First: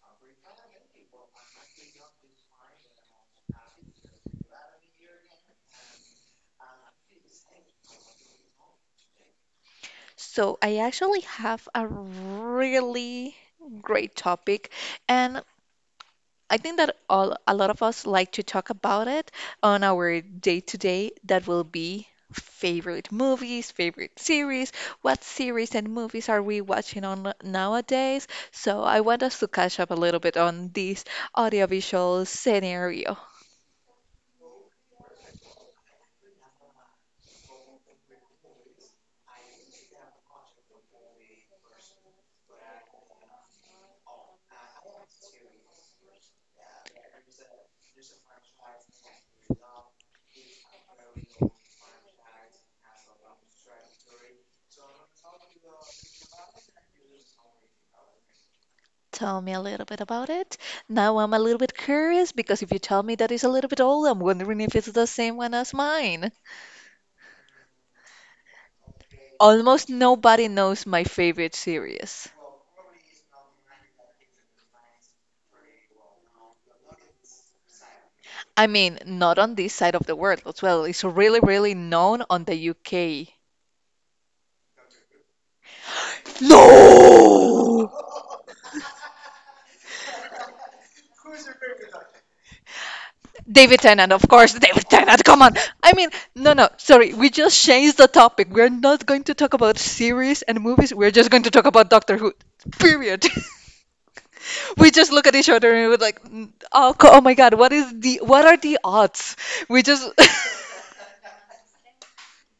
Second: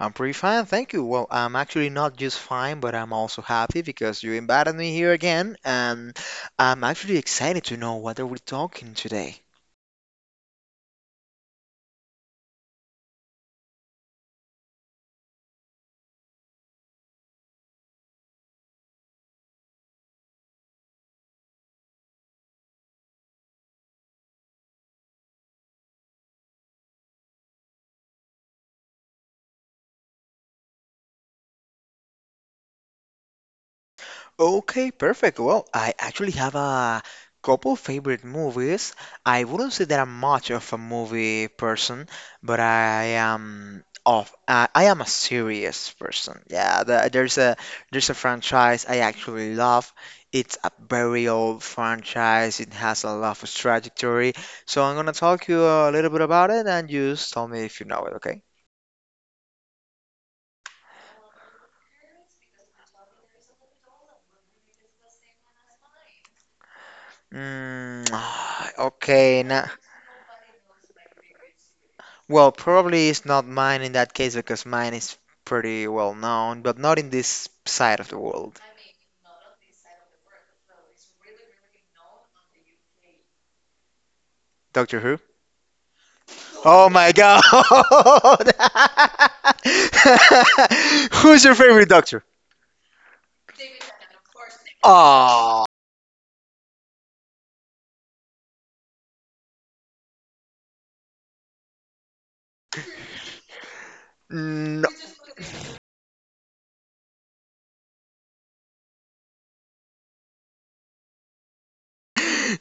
I'm pretty fine, thank you. Well, I'm actually not just fine, but I'm also happy because you invited me here again, and I'm actually excited to know what are we talking today. So, I actually have a really great topic, and I think that a lot of us like to talk about it on our day-to-day. That will be favorite movies, favorite series, what series and movies are we watching on nowadays? So, I want us to catch up a little bit on this audiovisual scenario. Okay, perfect. Well, I actually have a couple favorite movies. I wouldn't say that I'm much of a movie person, but I am a serious person. Yeah, there's a franchise I actually love. It's a very old franchise. It has a lot of trajectory. So I'm gonna talk you a little bit about it, and you just tell me if you know it. Okay. Tell me a little bit about it. Now I'm a little bit curious because if you tell me that it's a little bit old, I'm wondering if it's the same one as mine. Mm, okay. Now. Almost nobody knows my favorite series. Well, probably it's not mine in that case because mine is pretty well known, but not in this side of the world. I mean, not on this side of the world as well. It's really, really known on the UK. Doctor Who? Oh my God! No! Who's your favorite doctor? David Tennant, of course, David Tennant, come on. Oh, I mean, no, no, sorry, we just changed the topic. We're not going to talk about series and movies. We're just going to talk about Doctor Who. Period. We just look at each other and we're like, "Mm, oh, oh my God, what are the odds? We just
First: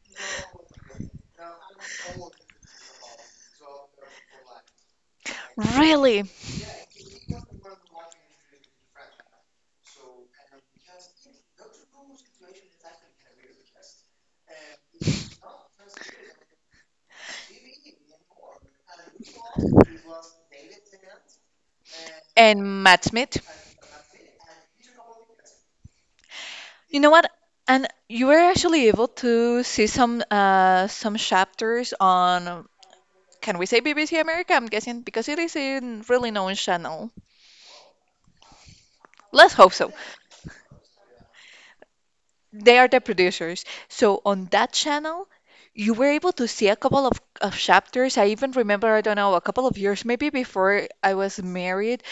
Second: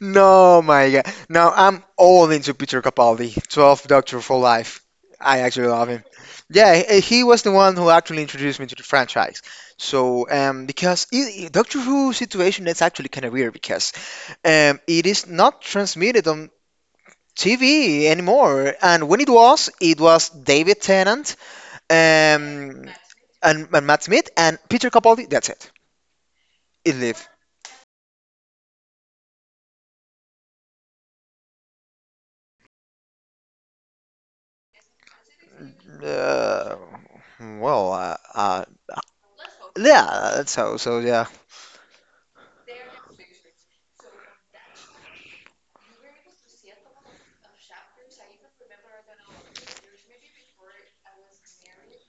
no, my God. Now I'm all into Peter Capaldi, 12th Doctor for Life. I actually love him. Really? Yeah, he was the one who actually introduced me to the franchise. So, because Doctor Who situation that's actually kind of weird because it is not transmitted on TV anymore. And when it was David Tennant, um, And match meet? and Matt Smith and Peter Capaldi. That's it. It You know lived. what? And you were actually able to see some chapters on, can we say, BBC America? I'm guessing because it is a really known Uh, channel. well, Let's hope so. yeah, that's how. So yeah. They are the producers. So on that channel, you were able to see a couple of chapters. I even remember, I don't know, a couple of years maybe before I was married,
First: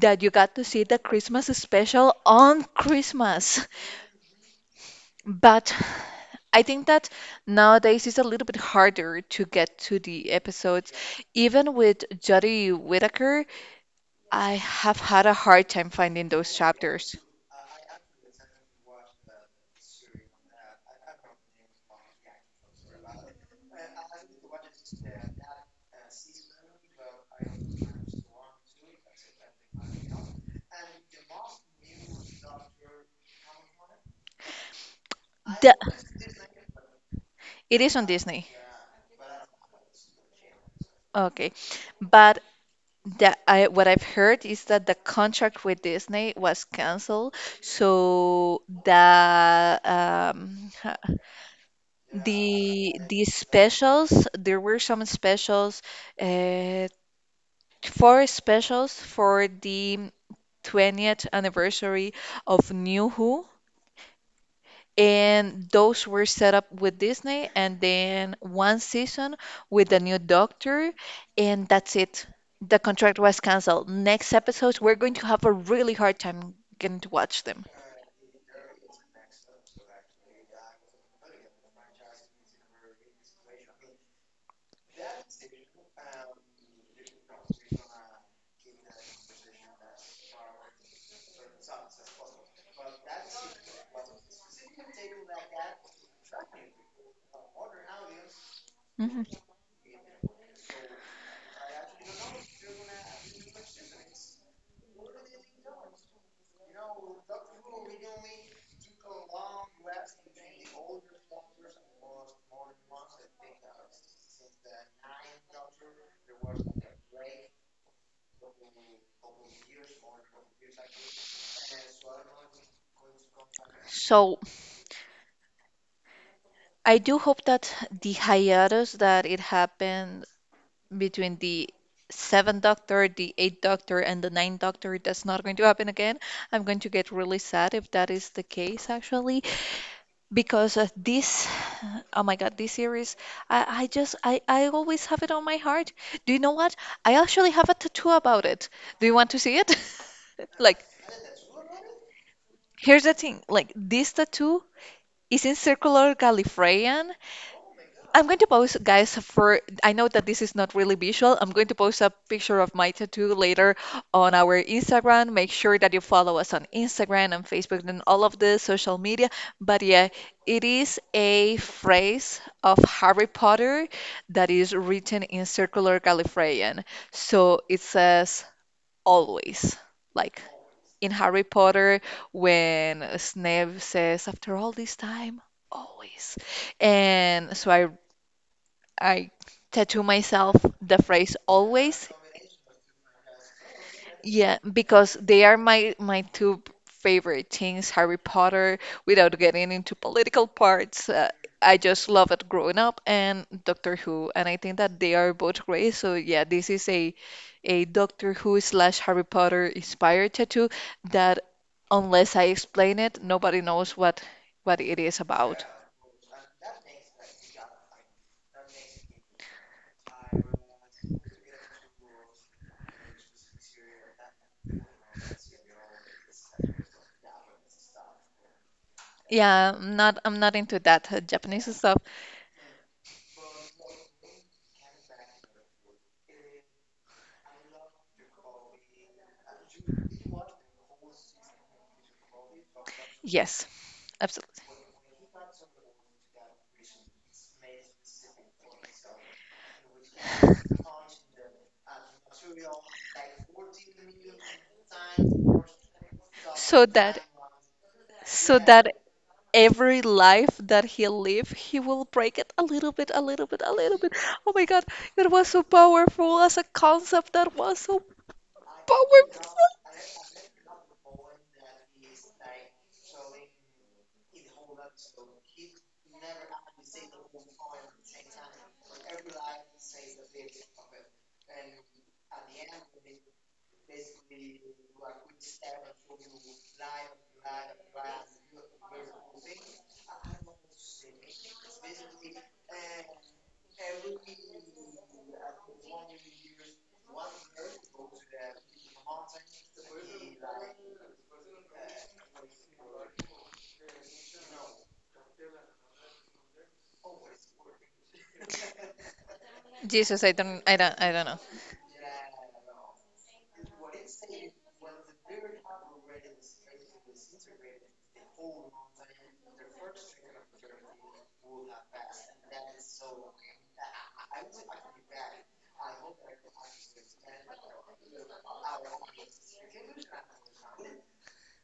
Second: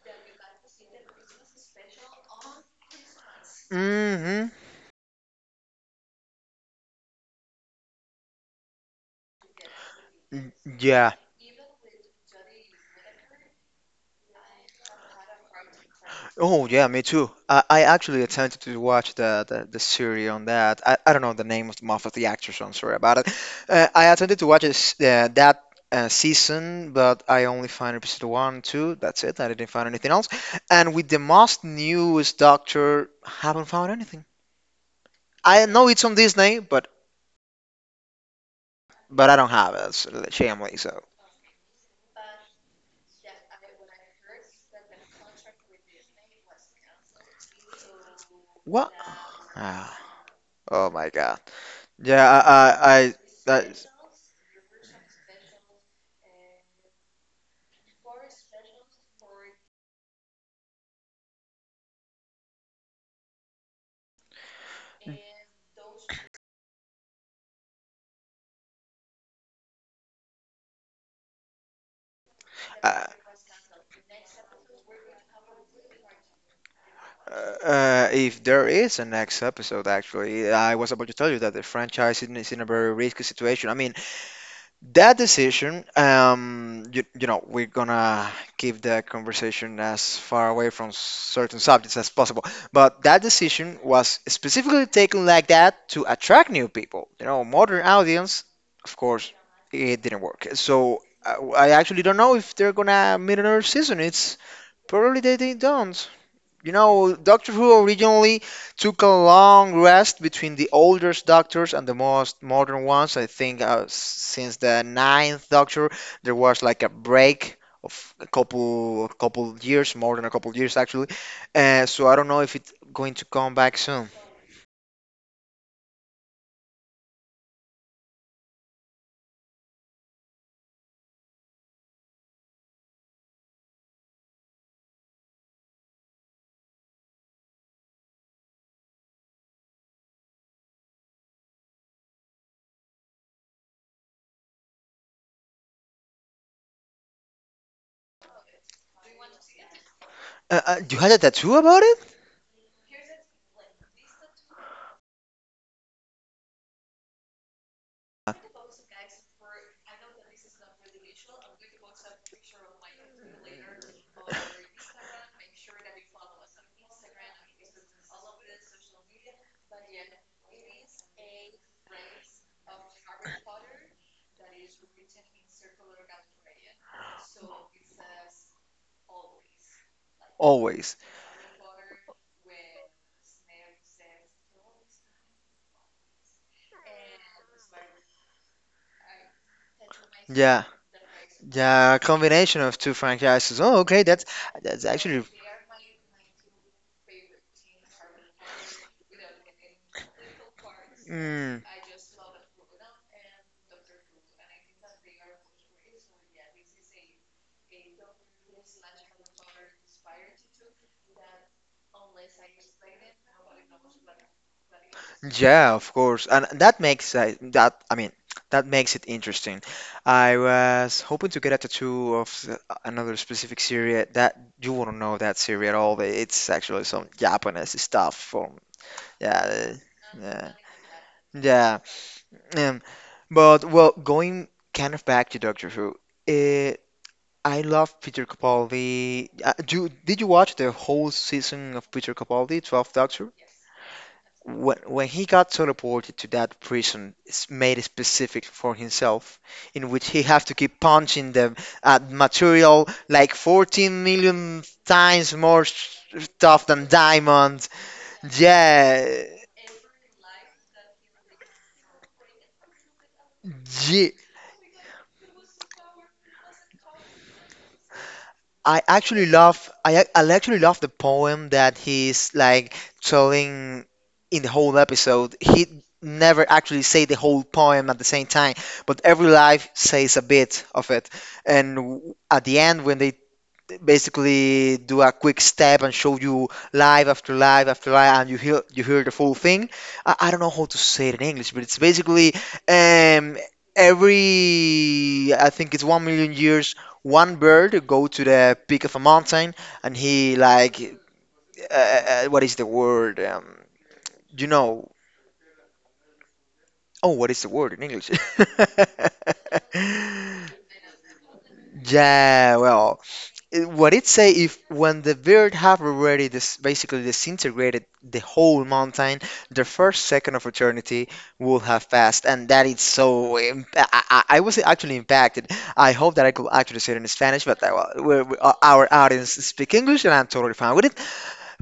that you got to see the Christmas special on Christmas. Hmm. But I think that nowadays it's a little bit harder to get to the episodes. Yeah. Even with Jodie Whittaker, I have had a hard time finding those Oh yeah, me chapters. too. I actually attempted to watch the series on that. I don't know the name of the month of the actors. I'm sorry about it. I attempted to watch that season, but I only found episode one, two. That's it. I didn't find anything else. And with the most newest Doctor, haven't found anything. I The, know it's on Disney, but it is on Disney. I don't have it. It's shamefully so. Okay. But what I've heard is that the contract with Disney was canceled. So What? Ah, oh my God. Yeah, The I, the I, specials, there were some specials, uh, four specials for the 20th anniversary of New Who, and those were set up with Disney, and then one season with the new Doctor, and that's it. The I uh, contract was canceled. Next episodes, we're going to have a really hard time getting to watch uh, them. uh, if there is a next episode, actually, I was about to tell you that the franchise is in a very risky situation. I mean, that decision, you know, we're gonna keep the conversation as far away from certain subjects as possible, but that decision was specifically taken like that to attract new people. You know, modern Mhm. audience, of course, it didn't work. So I actually don't know if they're gonna make another season. It's Probably they don't. You know, Doctor Who originally took a long rest between the oldest doctors and the most modern ones. I think since the ninth Doctor, there was like a break of a couple years, more than a couple years actually. So I don't know if it's So going to come back soon. I do hope that the hiatus that it happened between the seventh doctor, the eighth doctor, and the ninth doctor, that's not going to happen again. I'm going to get really sad if that is the case, actually, because this, oh my God, this series, I always have it on my heart. Do you know what? I actually have a tattoo about it. Do you want to see it? Like, You had a tattoo about it? here's the thing, like, this tattoo is in circular Gallifreyan. I'm going to post, guys, for I know that this is not really visual. I'm going to post a picture of my tattoo later on our Instagram. Make sure that you follow us on Instagram and Facebook and all of the social media. But yeah, it is a phrase of Harry Potter that is written in circular Gallifreyan. So it says always, like in Harry Always. Potter when Snape says, after all this time, always. And so I tattoo myself the Yeah, phrase always. yeah, a combination of two franchises. Oh, okay, Yeah, that's because that's they are actually. my two favorite things, Harry Potter, without getting into political parts. I Mm, just love it growing up and Doctor Who, and I think that they are both great. So yeah, this is a Doctor Who slash Harry Potter inspired tattoo that, unless I explain it, nobody knows what it is about. Yeah, of course. And that makes that I mean, that makes it interesting. I was hoping to get a tattoo of another specific series that you wouldn't know that series at all. It's actually some Japanese stuff from. Yeah, Yeah, I'm not I'm not yeah, into that Japanese yeah. stuff. Um, but well, going kind of back to Doctor Who. eh, I love Peter Capaldi. Do did you watch the whole season of Peter Capaldi, 12th Doctor? Yes, absolutely. When he got teleported to that prison made specific for himself, in which he have to keep punching the material like 14 million times more stuff So than that diamonds. so that Yeah, every life that he live, he will break it a little bit, a little bit, a little bit. yeah. Oh my God, it was so powerful as a concept. That was so I actually powerful. love I ac- I actually love the poem that he's like telling in the whole episode. He never actually say the whole poem at the same time, but every life says a bit of it. And at the end, when they basically do a quick step and show you live after live after live and you hear the full thing. I don't know how to say it in English, but it's basically, um every, I think it's 1 million years, one bird go to the peak of a mountain, and he like, what is the word, you know oh, what is the word in English? Jesus, I don't know. Yeah, well, what it say if when the bird have already this basically disintegrated the whole mountain, the first second of eternity will have passed, and that is so I was actually impacted. I hope that I could actually say it in Spanish, but well, our audience speak English and I'm totally fine with it,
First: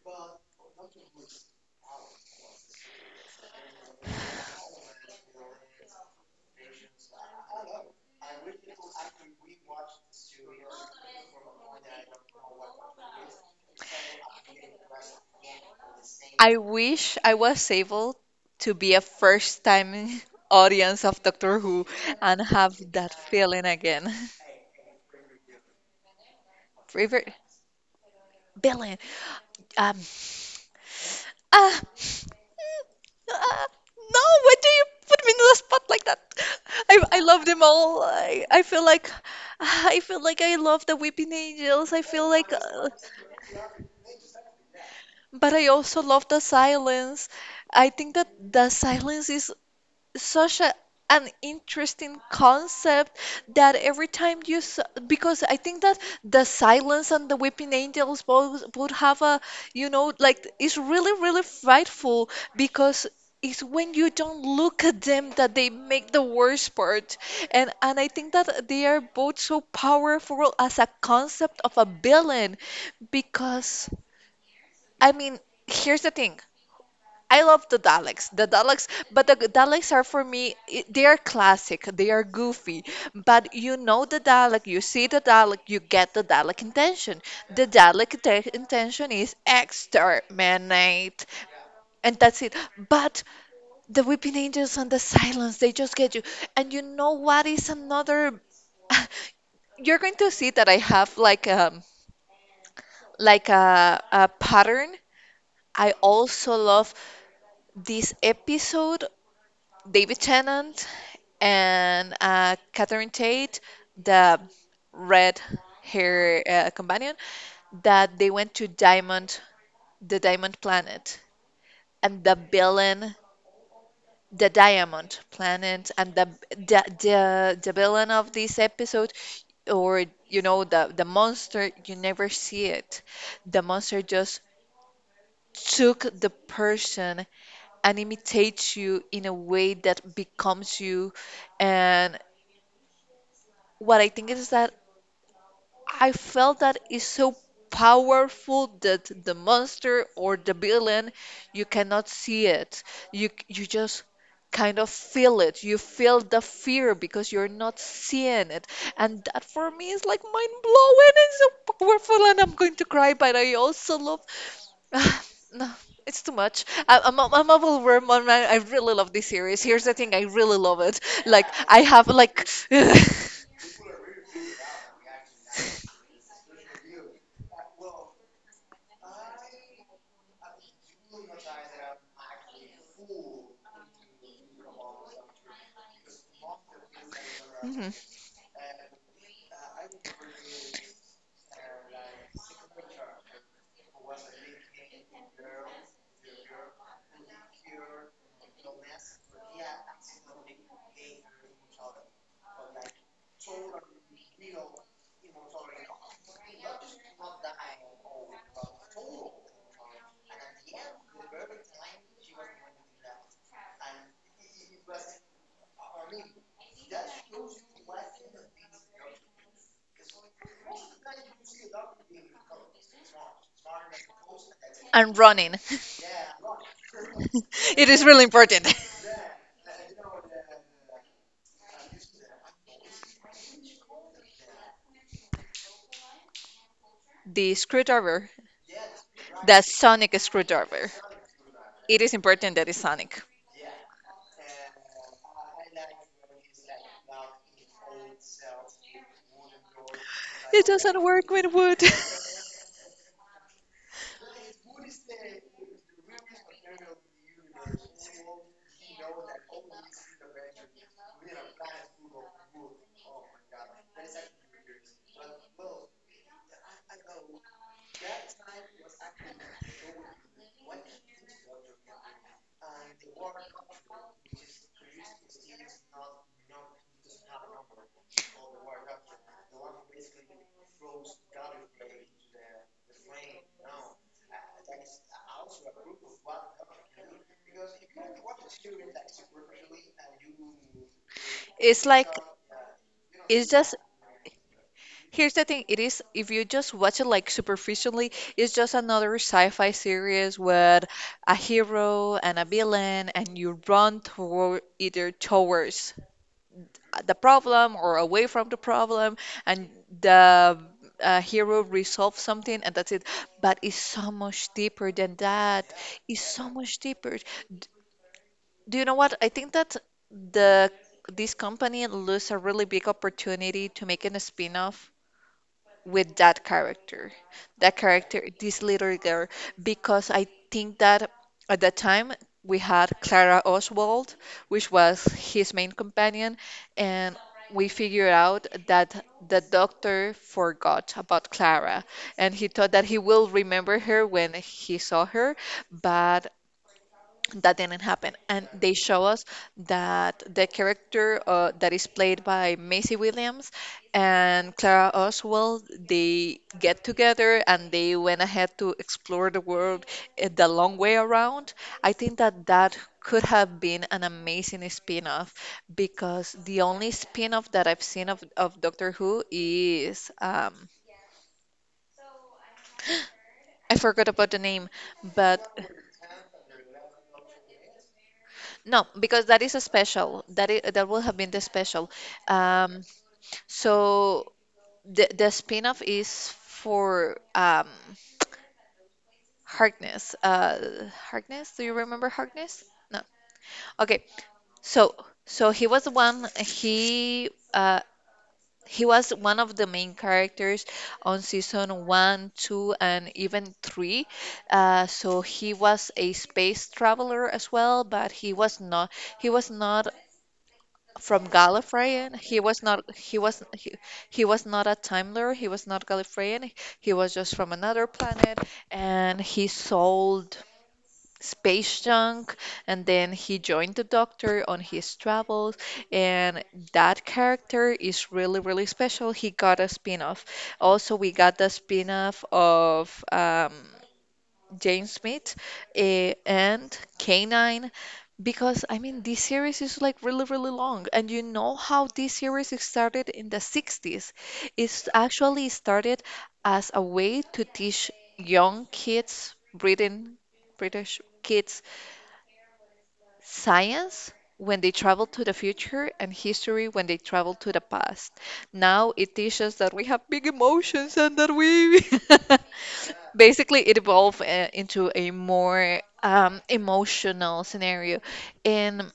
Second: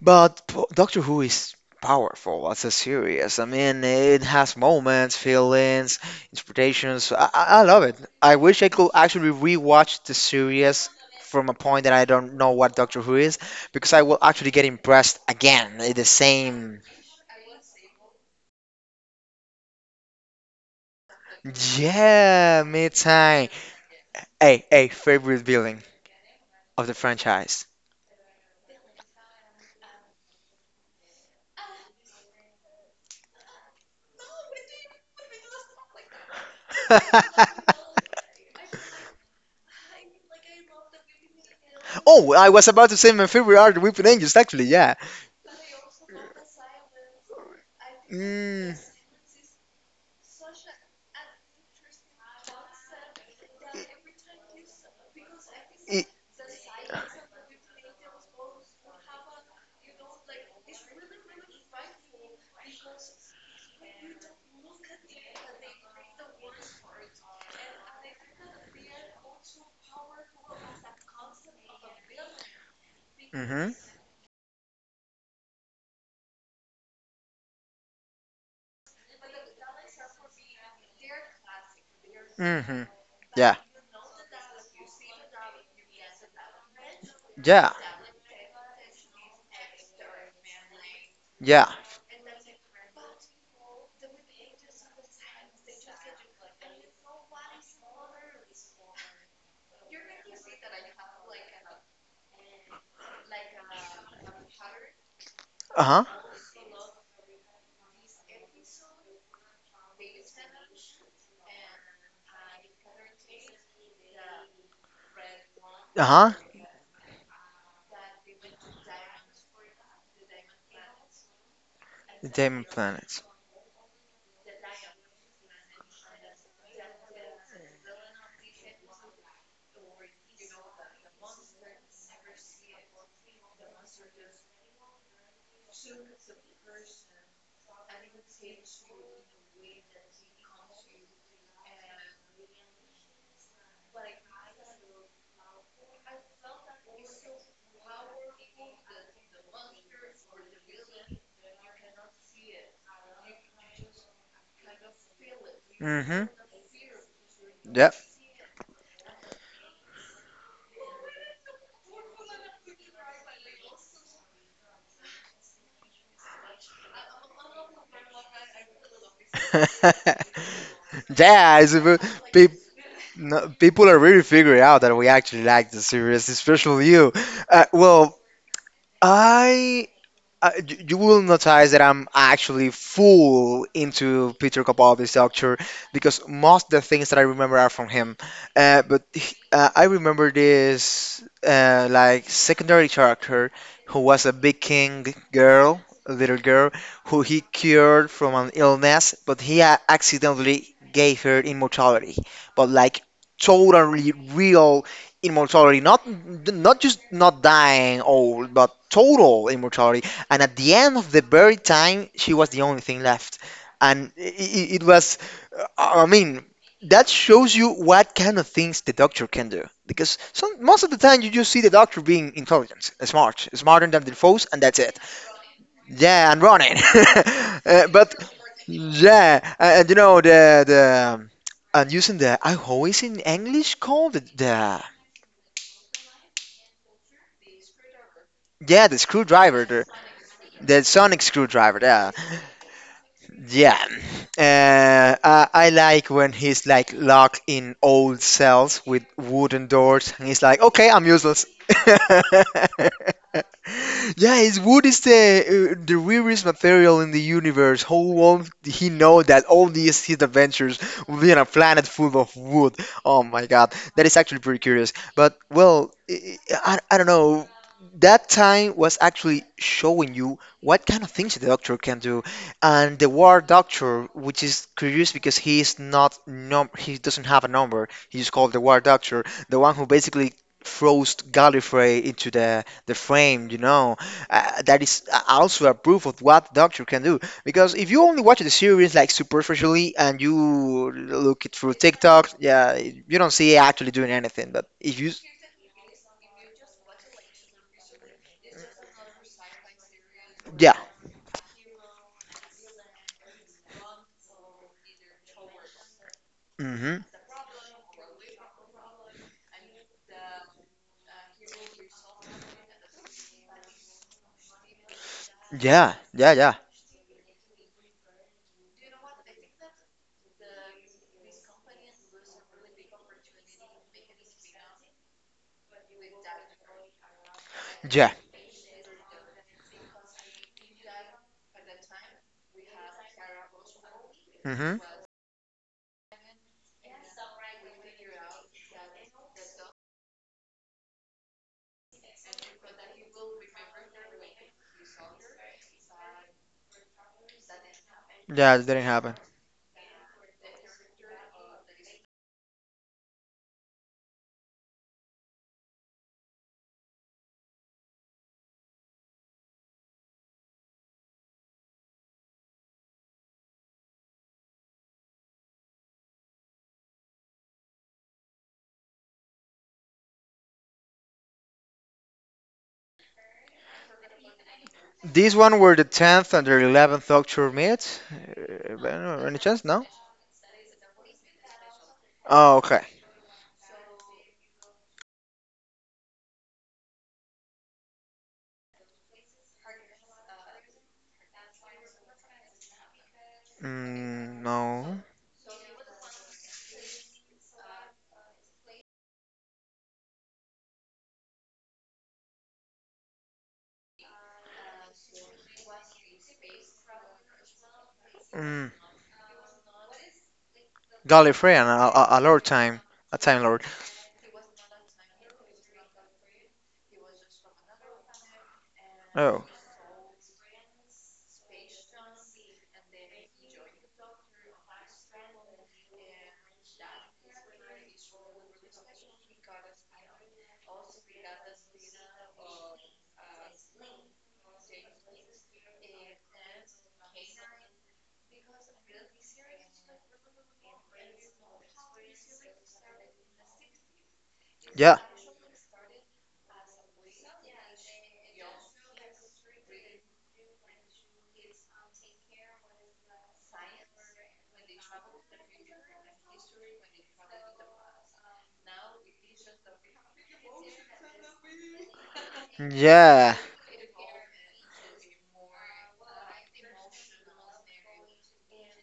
but Doctor Who is powerful as a series. I mean, it has moments, feelings, interpretations. I love it. I wish I could actually rewatch the series from a point that I don't know what Doctor Who is, because I will actually get impressed again. The I same. wish I was able to be a first time audience of Doctor Who and Yeah, have me that time. feeling again. Hey, hey, favorite villain of the River, franchise. Billy, um, Ah, mm, ah, no, why do you put me in the spot like that? I love them all. I feel like I love the Weeping Angels. I feel Oh, I like, was about to say my favorite are the Weeping Angels, actually, yeah. but I also love the silence. I think that the Mm, silence is such an interesting concept, that every time you s because I think that the silence and the weeping angels both would have a, like, it's really, really frightful, because it's when you don't look at them that they make the worst part. And I think that they are both so powerful as a concept of a villain. mm-hmm. Because, I mean, here's the thing, I love the Daleks. The Daleks, but the Daleks are for me, they are classic. They are Mm-hmm. goofy. Yeah, But you know the Dalek, you see the Dalek, you get the Dalek intention. The yeah, Dalek intention is exterminate. yeah. And that's it. But the Weeping Angels and the Silence, they just get you. And you know what is another. You're going to see that I have like, like a pattern. I Uh-huh, also love this episode, David Tennant and Catherine Tate, the red uh-huh. hair companion, that they went to Diamond, the Diamond Planet, and the Demon villain, planets. the Diamond Planet, and the villain of this episode, or you know, the monster, you never see it. The monster just took the person and imitates you in a way that becomes you. And what I think is that I felt that is so powerful that the monster or the villain, you cannot see it. You just kind of feel it. You feel Mm-hmm. the fear because you're not Yep. seeing it. And that for me is like mind blowing and so powerful, and I'm going to cry, but I also love, no, it's too much. I, I'm I really love this series. Here's the thing, I really love it. Like Yeah, it's, I have pe- like, no, people are really figuring out that we actually like the series, especially you. Well, I. You will notice that I'm actually full into Peter Capaldi's Doctor because most of the things that I remember are from Mhm. him. But I remember this like secondary character who was a big king girl, a little girl, who he cured from an illness, but he accidentally gave her immortality. But like totally real immortality, not just not dying old, but total immortality, and at the end of the very time, she was the only thing left. And it was, I mean, that shows you what kind of things the doctor can do. Because most of the time, you just see the doctor being intelligent, smart, smarter than the foes, and that's it. And running. Yeah, and running. It is But really important. yeah, and the and using the, I always in English called the The screwdriver, yeah, the the screwdriver, sonic the screwdriver. sonic screwdriver, It yeah. is important that it's sonic. Yeah, I like when he's like locked in old cells with wooden doors, and he's like, It "Okay, doesn't I'm work useless." with wood. Yeah, his wood is the rarest material in the universe. How won't he know that all these his adventures will be on a planet full of wood? Oh my God, that is actually pretty curious. But well, I don't know. That time was actually showing you what kind of things the doctor can do. And the War Doctor, which is curious because he is not, num he doesn't have a number. He's called the War Doctor, the one who basically froze Gallifrey into the frame. You know, that is also a proof of what Doctor can do. Because if you only watch the series like superficially and you look it through It's like, TikTok, yeah, you don't it's see it just, actually doing anything. But if you, here's the thing, it is, if you just watch it like superficially, it's just another sci-fi series yeah, with a hero and a villain, and you run towards mm-hmm, the problem or away from the problem, and the hero resolves something, and that's it. But it's so much deeper than that. yeah, It's yeah, so yeah, much deeper. D- do you know what? I think that the this company lose a really big opportunity to making a spin-off with that character, yeah, this little girl, because I think that at that time we had Clara Oswald, which mm-hmm, was his main companion, and we figured out that the doctor forgot about Clara, and he thought that he will remember her when he saw her, but that didn't happen. And yeah, it they didn't show happen. us that the character that is played by Maisie Williams and Clara Oswald, they get together, and they went ahead to explore the world, the long way around. I think that that could have been an amazing spin-off, because the only spin-off that I've seen of Doctor Who is, I forgot about the name, This but one were the tenth and the 11th Doctor meet. No, Well, because any that is chance? a No. special. That is, that will have been the special. Oh, okay. Um, so the spin-off is for, Harkness. Harkness, do you remember Harkness? No. Okay. Mm, So no. so he was one of the main characters on season one, two, and even three. So he was a space traveler as well, but he was Mm. not he was not from Gallifrey a, a, Gallifreyan. a Lord He was time, not a he Time was Lord. he, he was not a Time Lord. He was not Gallifreyan. He was just from another planet, and Oh, he sold space junk, and then he joined the doctor on his travels, and that character is really, really special. He got a spin-off. Also we got the spin-off of James Smith and Canine, because I mean this series is like really, really long, and you know how this series is started in the 60s. It's yeah, actually started as a way to teach young kids, British kids, science when they travel to the future, and history when they travel to the past. Now it teaches that we have big emotions and that we, yeah. basically it evolved into a more, emotional scenario. And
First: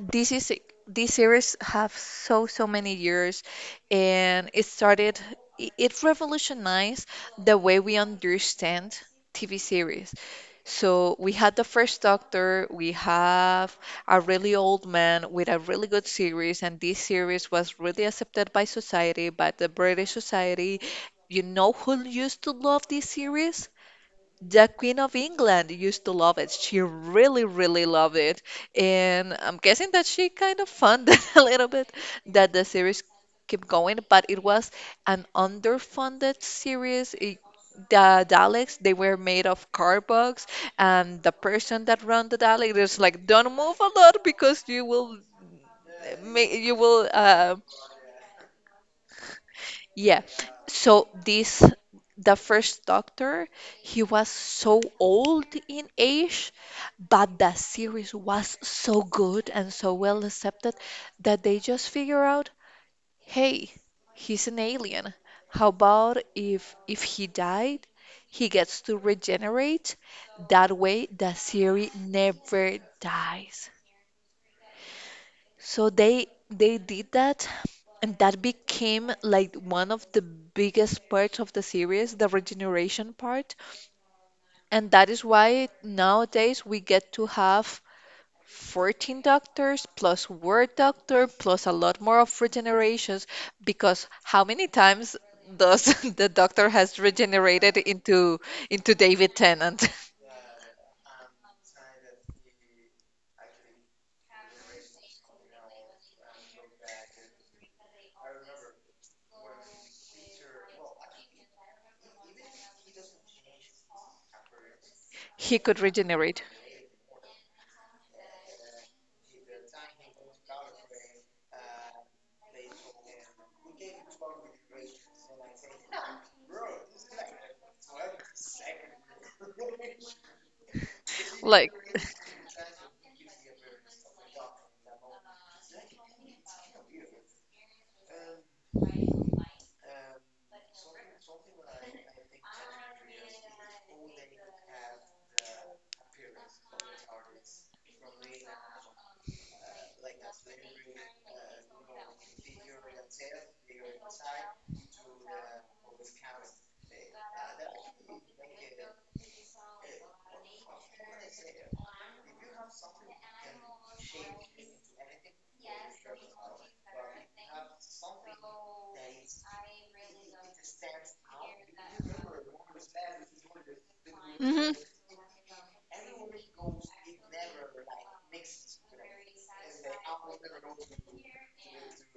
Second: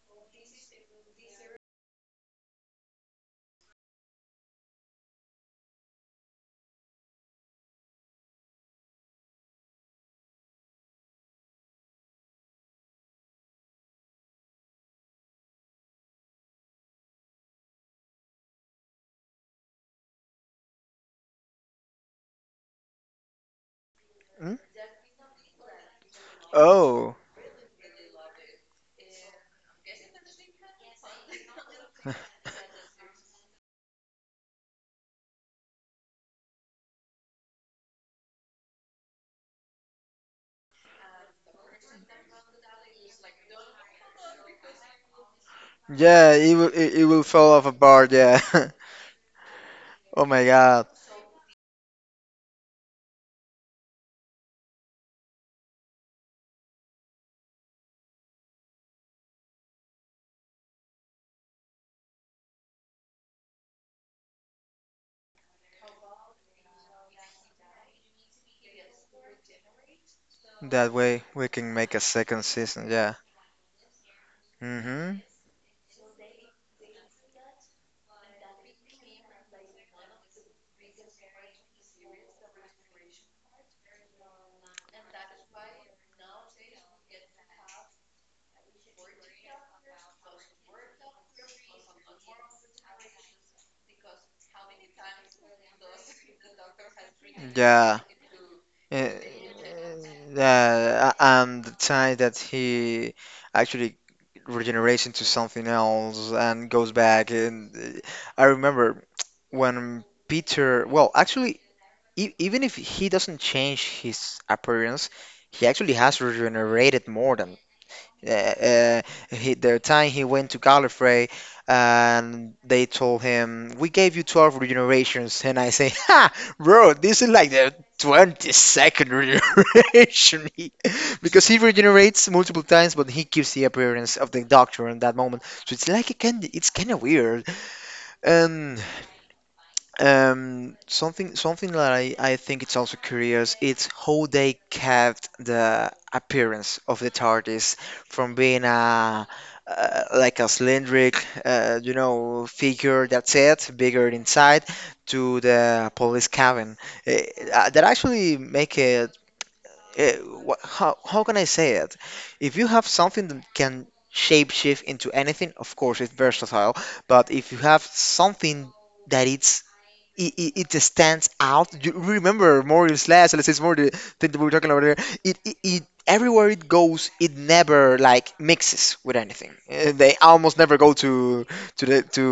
this is this series have so many years and it started it revolutionized the way we understand TV series. So we had the first Doctor, we have a really old man with a really good series, and this series was really accepted by society, by the British society. You know who used to love this series? The Queen of Mm? England used to love it. She really, really Oh, loved it. And I'm guessing that she kind of funded a little bit that the series kept going, but it was an underfunded series. It, the Daleks, they were made of cardboards, and the person that ran the Dalek is like, "Don't move a lot because you will, you will yeah. It will fall off a bar. Yeah. yeah." So Oh this my God. the first doctor, he was so old in age, but the series was so good and so well accepted that they just figure out, hey, he's an alien. How about if he died, he gets to regenerate? That way the That series way we can make a never second season. dies. Yeah. Mhm. So they did that, and that became like one of the biggest parts of the series, the regeneration part. And that is why nowadays we get to have 14 doctors plus Word Doctor plus a lot more of regenerations because how many times does the doctor has regenerated Yeah. Into Uh, David Tennant? yeah, and the time that he actually regenerates into something else and goes back. And I remember when Peter, well, actually, e even if he doesn't change his appearance, He he could actually has regenerate. regenerated more than. uh, uh, their time he went to Gallifrey, and they told him, "We gave you 12 regenerations," and I say, "Ha, bro, this is like the 22nd regeneration," because he Like, regenerates multiple times, but he keeps the appearance of the Doctor in that moment. So it's like it's kind of weird. And something that I think it's also curious, it's how they kept the appearance of the TARDIS from being a like a cylindric, figure that's it, bigger inside, to the police cabin. Eh, that actually make it. Uh, how can I say it? If you have something that can shapeshift into anything, of course it's versatile. But if you have something that it just stands out. You remember more is let's say it's more the thing that we were talking about mhm, here. It everywhere it goes, it never like mixes with anything. They almost never go to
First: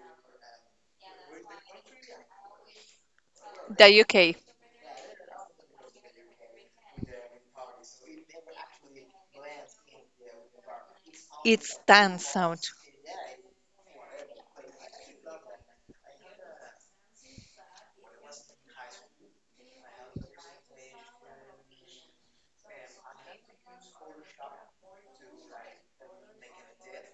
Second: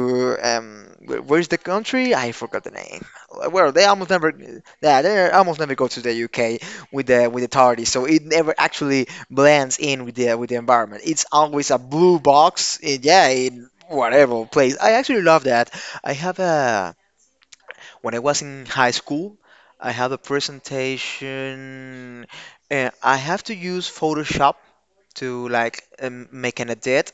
where's the country? I forgot the name. Well, the UK, they almost never go to the UK with the tardy. So it never actually blends in with the environment. It's always it's a tan blue sound. box. It, yeah. Whatever place. I actually love that. I have a When I was in high school, I have a presentation and I have to use Photoshop to like make an edit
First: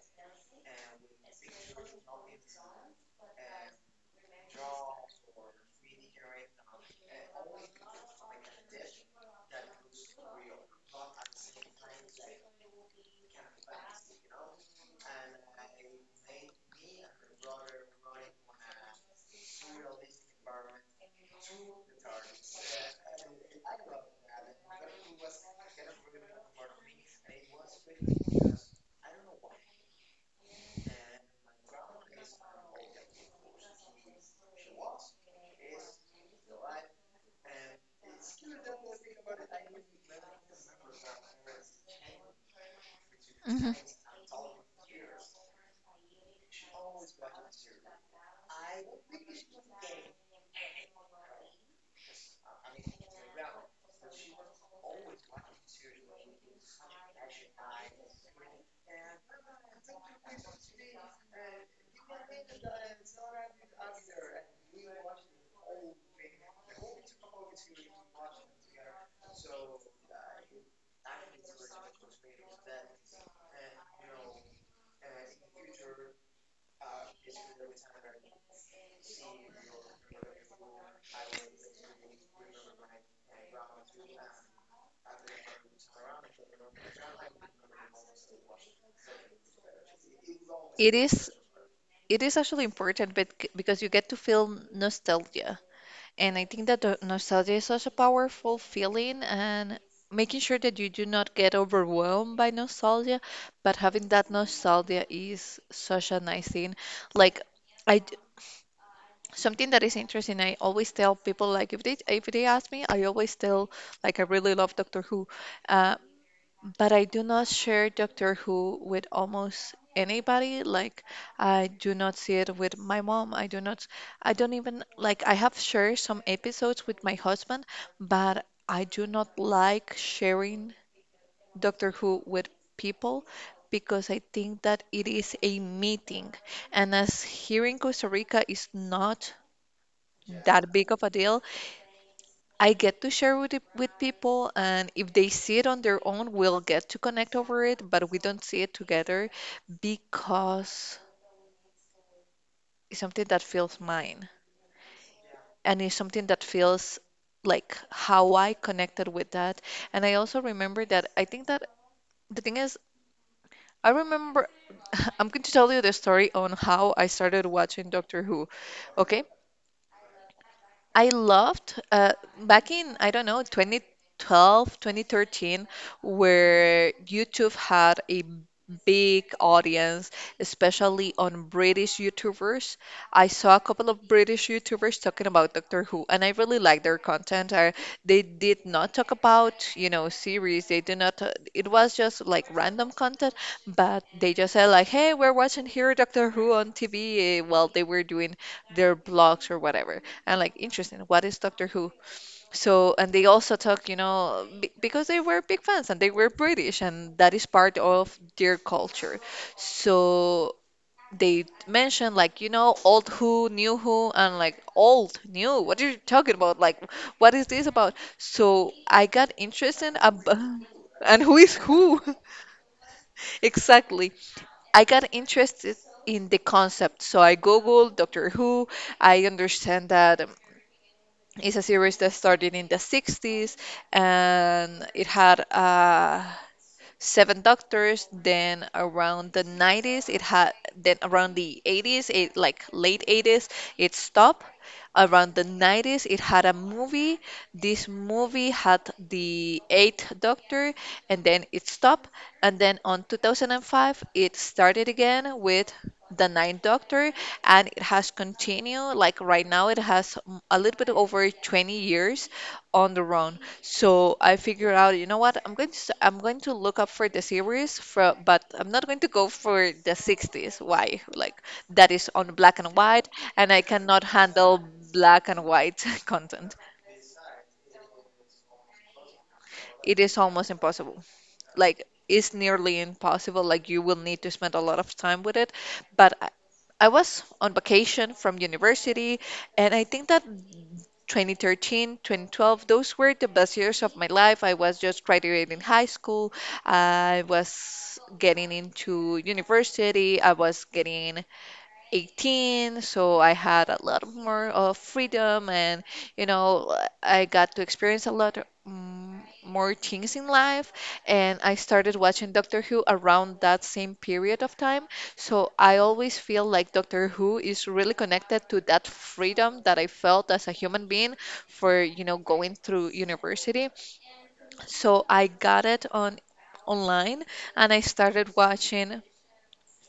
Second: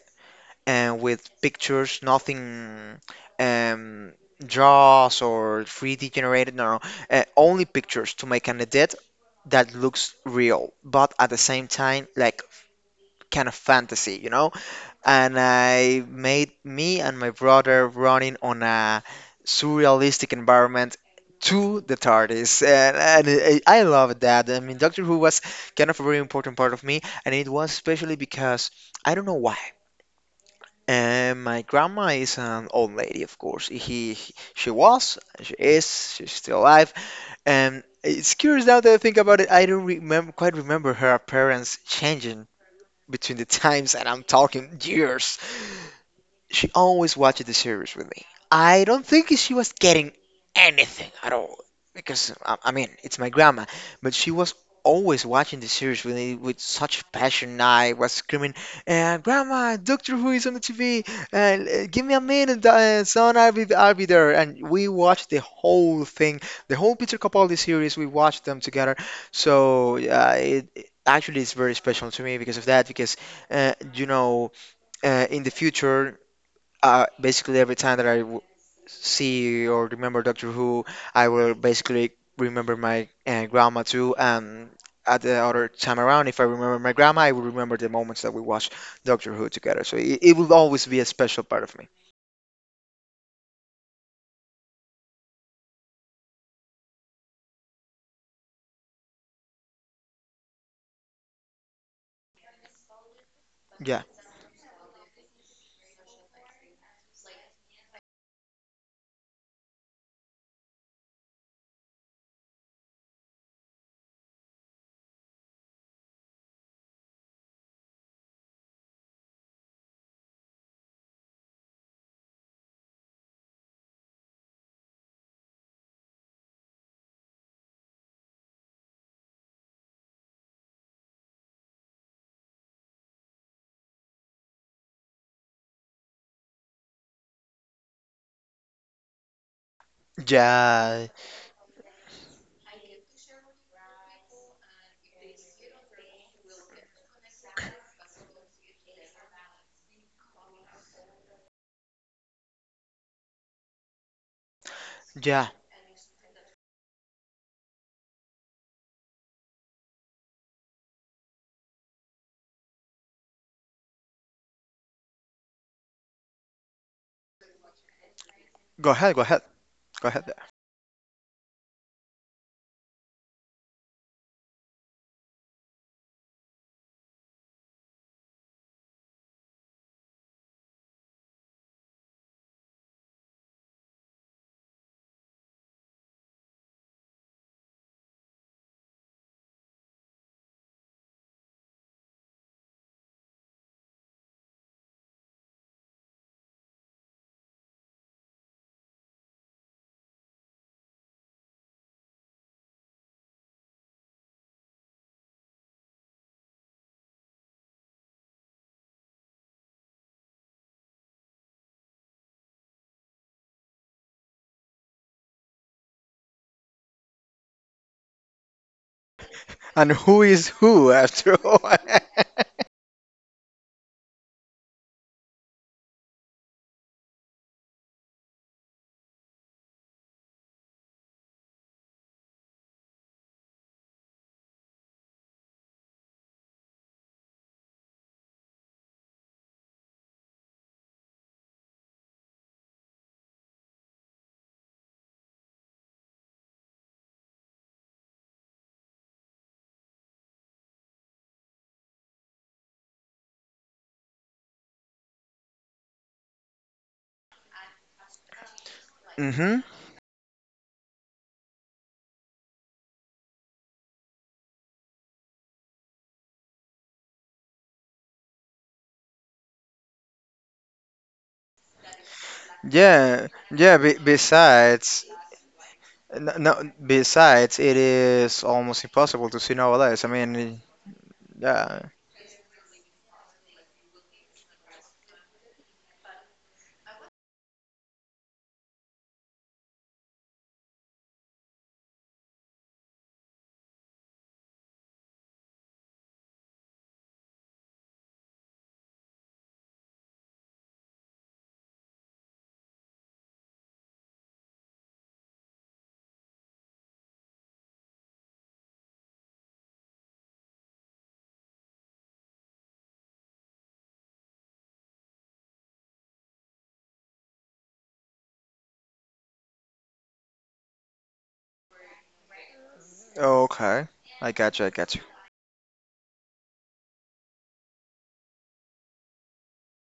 and with pictures, nothing um, draws or 3D generated, no, no, only pictures to make an edit that looks real, but at the same time like kind of fantasy, And I made me and my brother running on a surrealistic environment to the TARDIS, and I love that. I mean, Doctor Who was kind of a very important part of me, and it was especially because I don't know why. And my grandma is an old lady, of course. She's still alive, and it's curious now that I think about it. I don't remember quite remember her appearance changing between the Mhm. times, and I'm talking years. She always watched the series with me. I don't think she was getting anything at all because I mean it's my grandma, but she was always watching the series with me with such passion. I was screaming, "Grandma, Doctor Who is on the TV! Give me a minute, son. I'll be there." And we watched the whole thing, the whole Peter Capaldi series. We watched them together. So it actually is very special to me because of that. Because uh, you know in the future basically every time that I w see or remember Doctor Who, I will basically remember my grandma too. And at the other time around, if I remember my grandma, I will remember the moments that we watched Doctor Who together. So it will always It be a is special part of me. It is actually important because you get to feel nostalgia. And I think that the nostalgia is such a powerful feeling and making sure that you do not get overwhelmed by nostalgia, but Yeah, having that nostalgia is such a nice thing. Like, I d- something that is interesting, I always tell people, like, if they ask me, I always tell like I really love Doctor Who. Uh, but I do not share Doctor Who with almost anybody. Like, I do not see it with my mom. I do not, I don't even, like, I have shared some episodes with my husband, but I do not like sharing Doctor Who with people because I think that it is a meeting. And as here in Costa Rica is not that big of yeah, a deal, I get to share with, with people, and if they see it on their own, we'll get to connect over it, but we don't see it together because it's something that feels mine yeah. and it's something that feels like how I connected with that. And I also remember that I think that the thing is, I remember I'm going to tell you the story on how I started watching Doctor Who, Go ahead, go okay? ahead, go ahead. I loved back in, I don't know, 2012, 2013, where YouTube had a big audience, especially on British YouTubers. I saw a couple of British YouTubers talking about Doctor Who, and I really liked their content. They did not talk about, you know, series. They did not, it was just like random content, but they just said like, hey, we're watching here Doctor Who on TV while they were doing their blogs or whatever. And like, interesting. What is Doctor Who? So, and they also talk, you know, because they were big fans and they were British, and that is part of their culture. So they mentioned like, you know, old Who, new Who, and like old, new. What are you talking about? Like, what is this about? So I got And interested who about, is who And after who is all? who? Exactly. I got interested in the concept. So I Googled Doctor Who. I understand that it's a series that started in the 60s and it had seven doctors. Then around the 80s, it like late 80s, it stopped. Around the 90s, it had a movie. This movie had the eighth doctor, and then it stopped. And then on 2005, it started again with the ninth doctor, and it has continued. Like right Mm-hmm. now, it has a little bit over 20 years on their own. So I figured out, you know what? I'm going to look up for the series for, but I'm not going to go for the 60s. Why? Like that is on black and white, Yeah, and I yeah. Cannot handle black and white No, content. no, besides, it is almost impossible to see nowadays. I It is mean, almost impossible. yeah. Like is nearly impossible. Like you will need to spend a lot of time with it. But I was on vacation from university, and I think that 2013, 2012, those were the best years of my life. I was just graduating high school. I was getting into university. I was getting 18, so I had a lot more of freedom and, you know, I got to experience a lot more things in life and I started watching Doctor Who around that same period of time. So I always feel like Doctor Who is really connected to that freedom that I felt as a human being for, you know, going through university. Okay. I got you. So I got it on online and I started watching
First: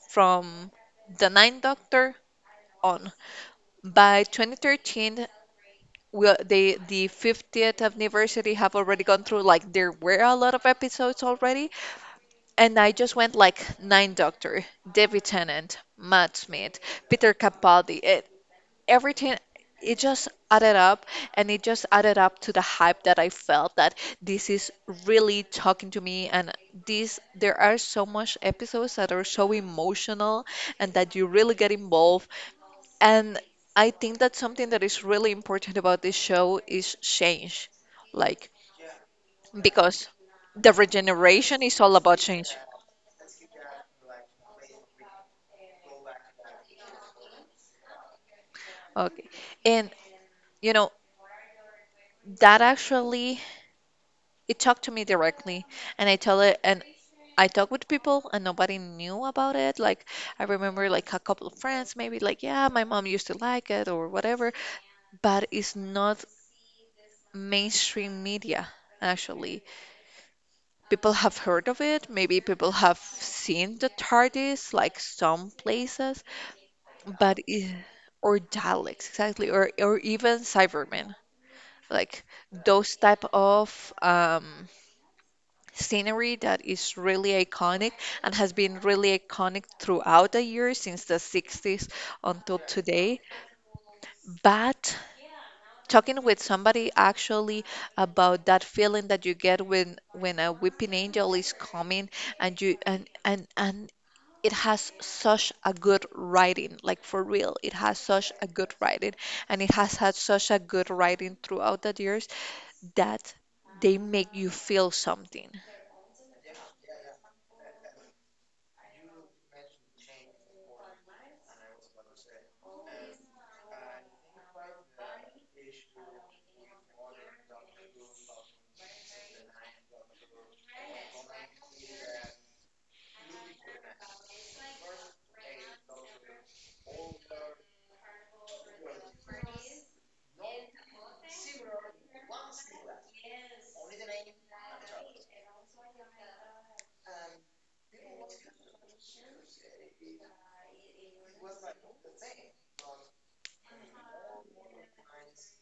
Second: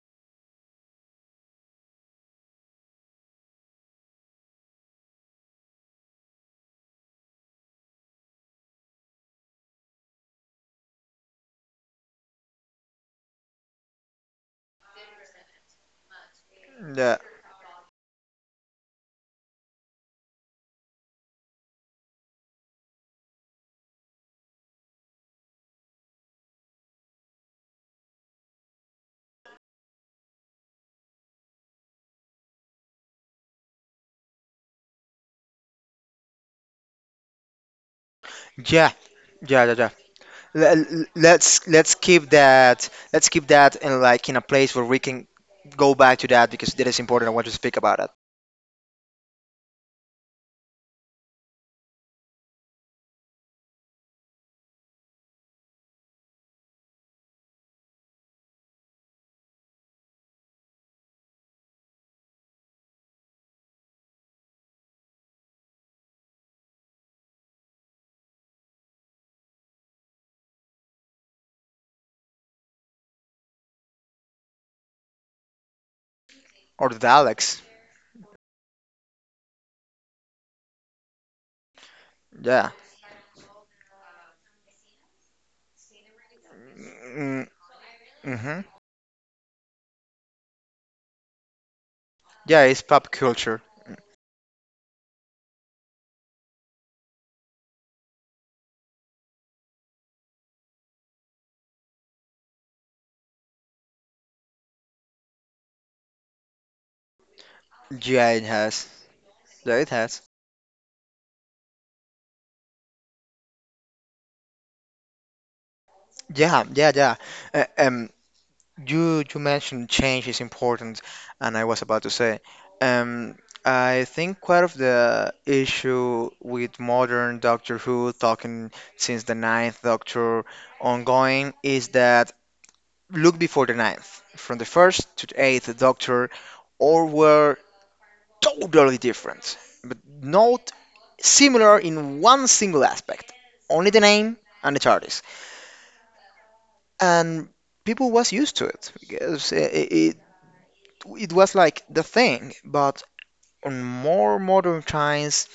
from the Ninth Doctor on by 2013, will the 50th anniversary have already gone through. Like there were a lot of episodes already, and I just went like Nine Doctor, David Tennant, Matt Smith, Yeah. Peter Capaldi, it, everything. It just added up, and it just added up to the hype that I felt that this is really talking to me, and this there are so much episodes that are so emotional, and that you really get involved, and I think that something that is really important about this show is change. Like, Yeah. Yeah, yeah, yeah. because the Let, regeneration let's is let's all about keep change. that in like in a place where we can go back to that because that is important. I want to speak about it. Okay. And you know, that actually it talked to me directly and I tell it and I talk with people and nobody knew about it. Like I remember like a couple of friends maybe like, yeah, my mom used to like it or whatever, but it's not mainstream media actually. People have heard of it. Maybe people have seen the TARDIS, like some places, Or the but dialects. Or Daleks exactly, or even Cybermen, like Yeah. those type of um, scenery that is really Mm-hmm. iconic and has been really iconic throughout the years since the 60s until Yeah, it's pop today. culture. But talking with somebody actually about that feeling that you get when a weeping angel is coming and you and it has such a good writing, like for real, it has such Yeah, it a good has. writing, and it Yeah, it has had has. such a good writing throughout the years that they make you feel something. Yeah, yeah, yeah. Uh, um, you mentioned change is important, and I was about to say, um, I think quite of the issue with modern Doctor Who, talking since the ninth Doctor ongoing, is that look before the ninth, from the first to the eighth Doctor, all were totally different, but not similar in one single aspect, only the name and the TARDIS, and people was used to it because it was like the thing, but on more modern times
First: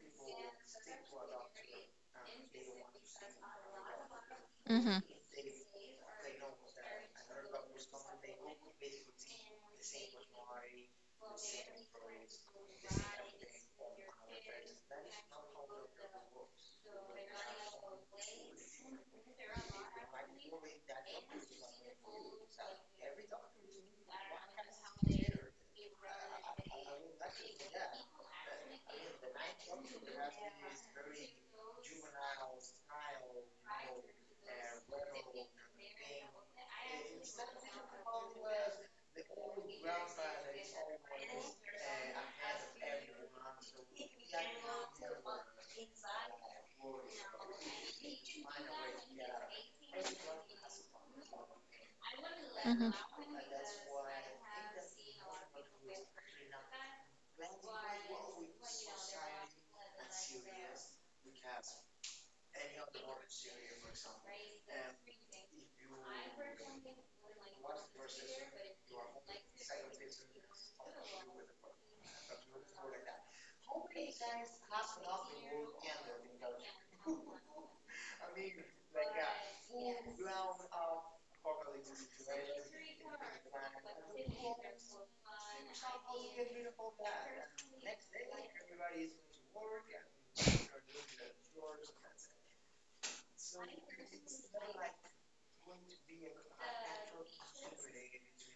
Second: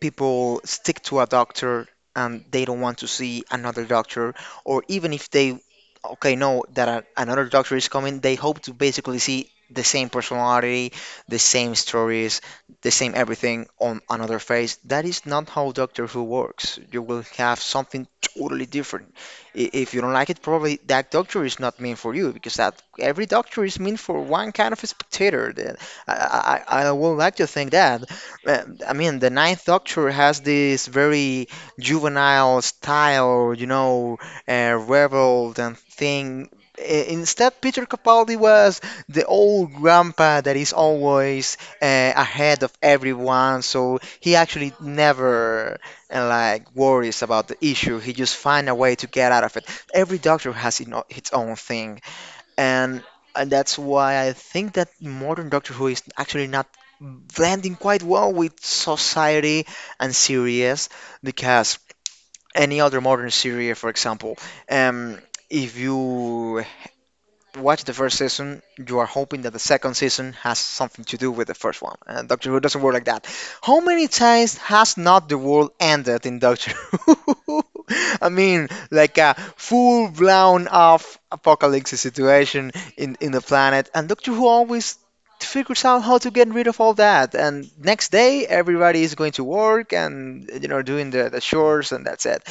people stick to a doctor and they don't want to see another doctor, or Hmm. even if they okay know that another doctor is coming, they hope to basically see the same personality, the same stories, the same everything on another face. That is not how Doctor Who works. You will have something totally different. If you don't like it, probably that doctor is not meant for you because that every doctor is meant for one kind of a spectator. I would like to think that. Uh, I mean, the Ninth Doctor has this very juvenile style, you know, rebel and thing. Instead, Peter Capaldi was the old grandpa that is always ahead of everyone, so he actually never like worries about the issue. He just find a way to get out of it. Every Hmm. doctor has you know, its own thing and and that's why I think that modern Doctor Who is actually not blending quite well with society and series because any other modern series, for example, um, if you watch the first season, you are hoping that the second season has something to do with the first one. And Doctor Who doesn't work like that. How many times has not the world ended in Doctor Who? I mean, like a full blown off apocalypse situation in the planet, and Doctor Who always figures out how to get rid of all that. And next day, everybody is going to work and you know doing the chores, and that's it.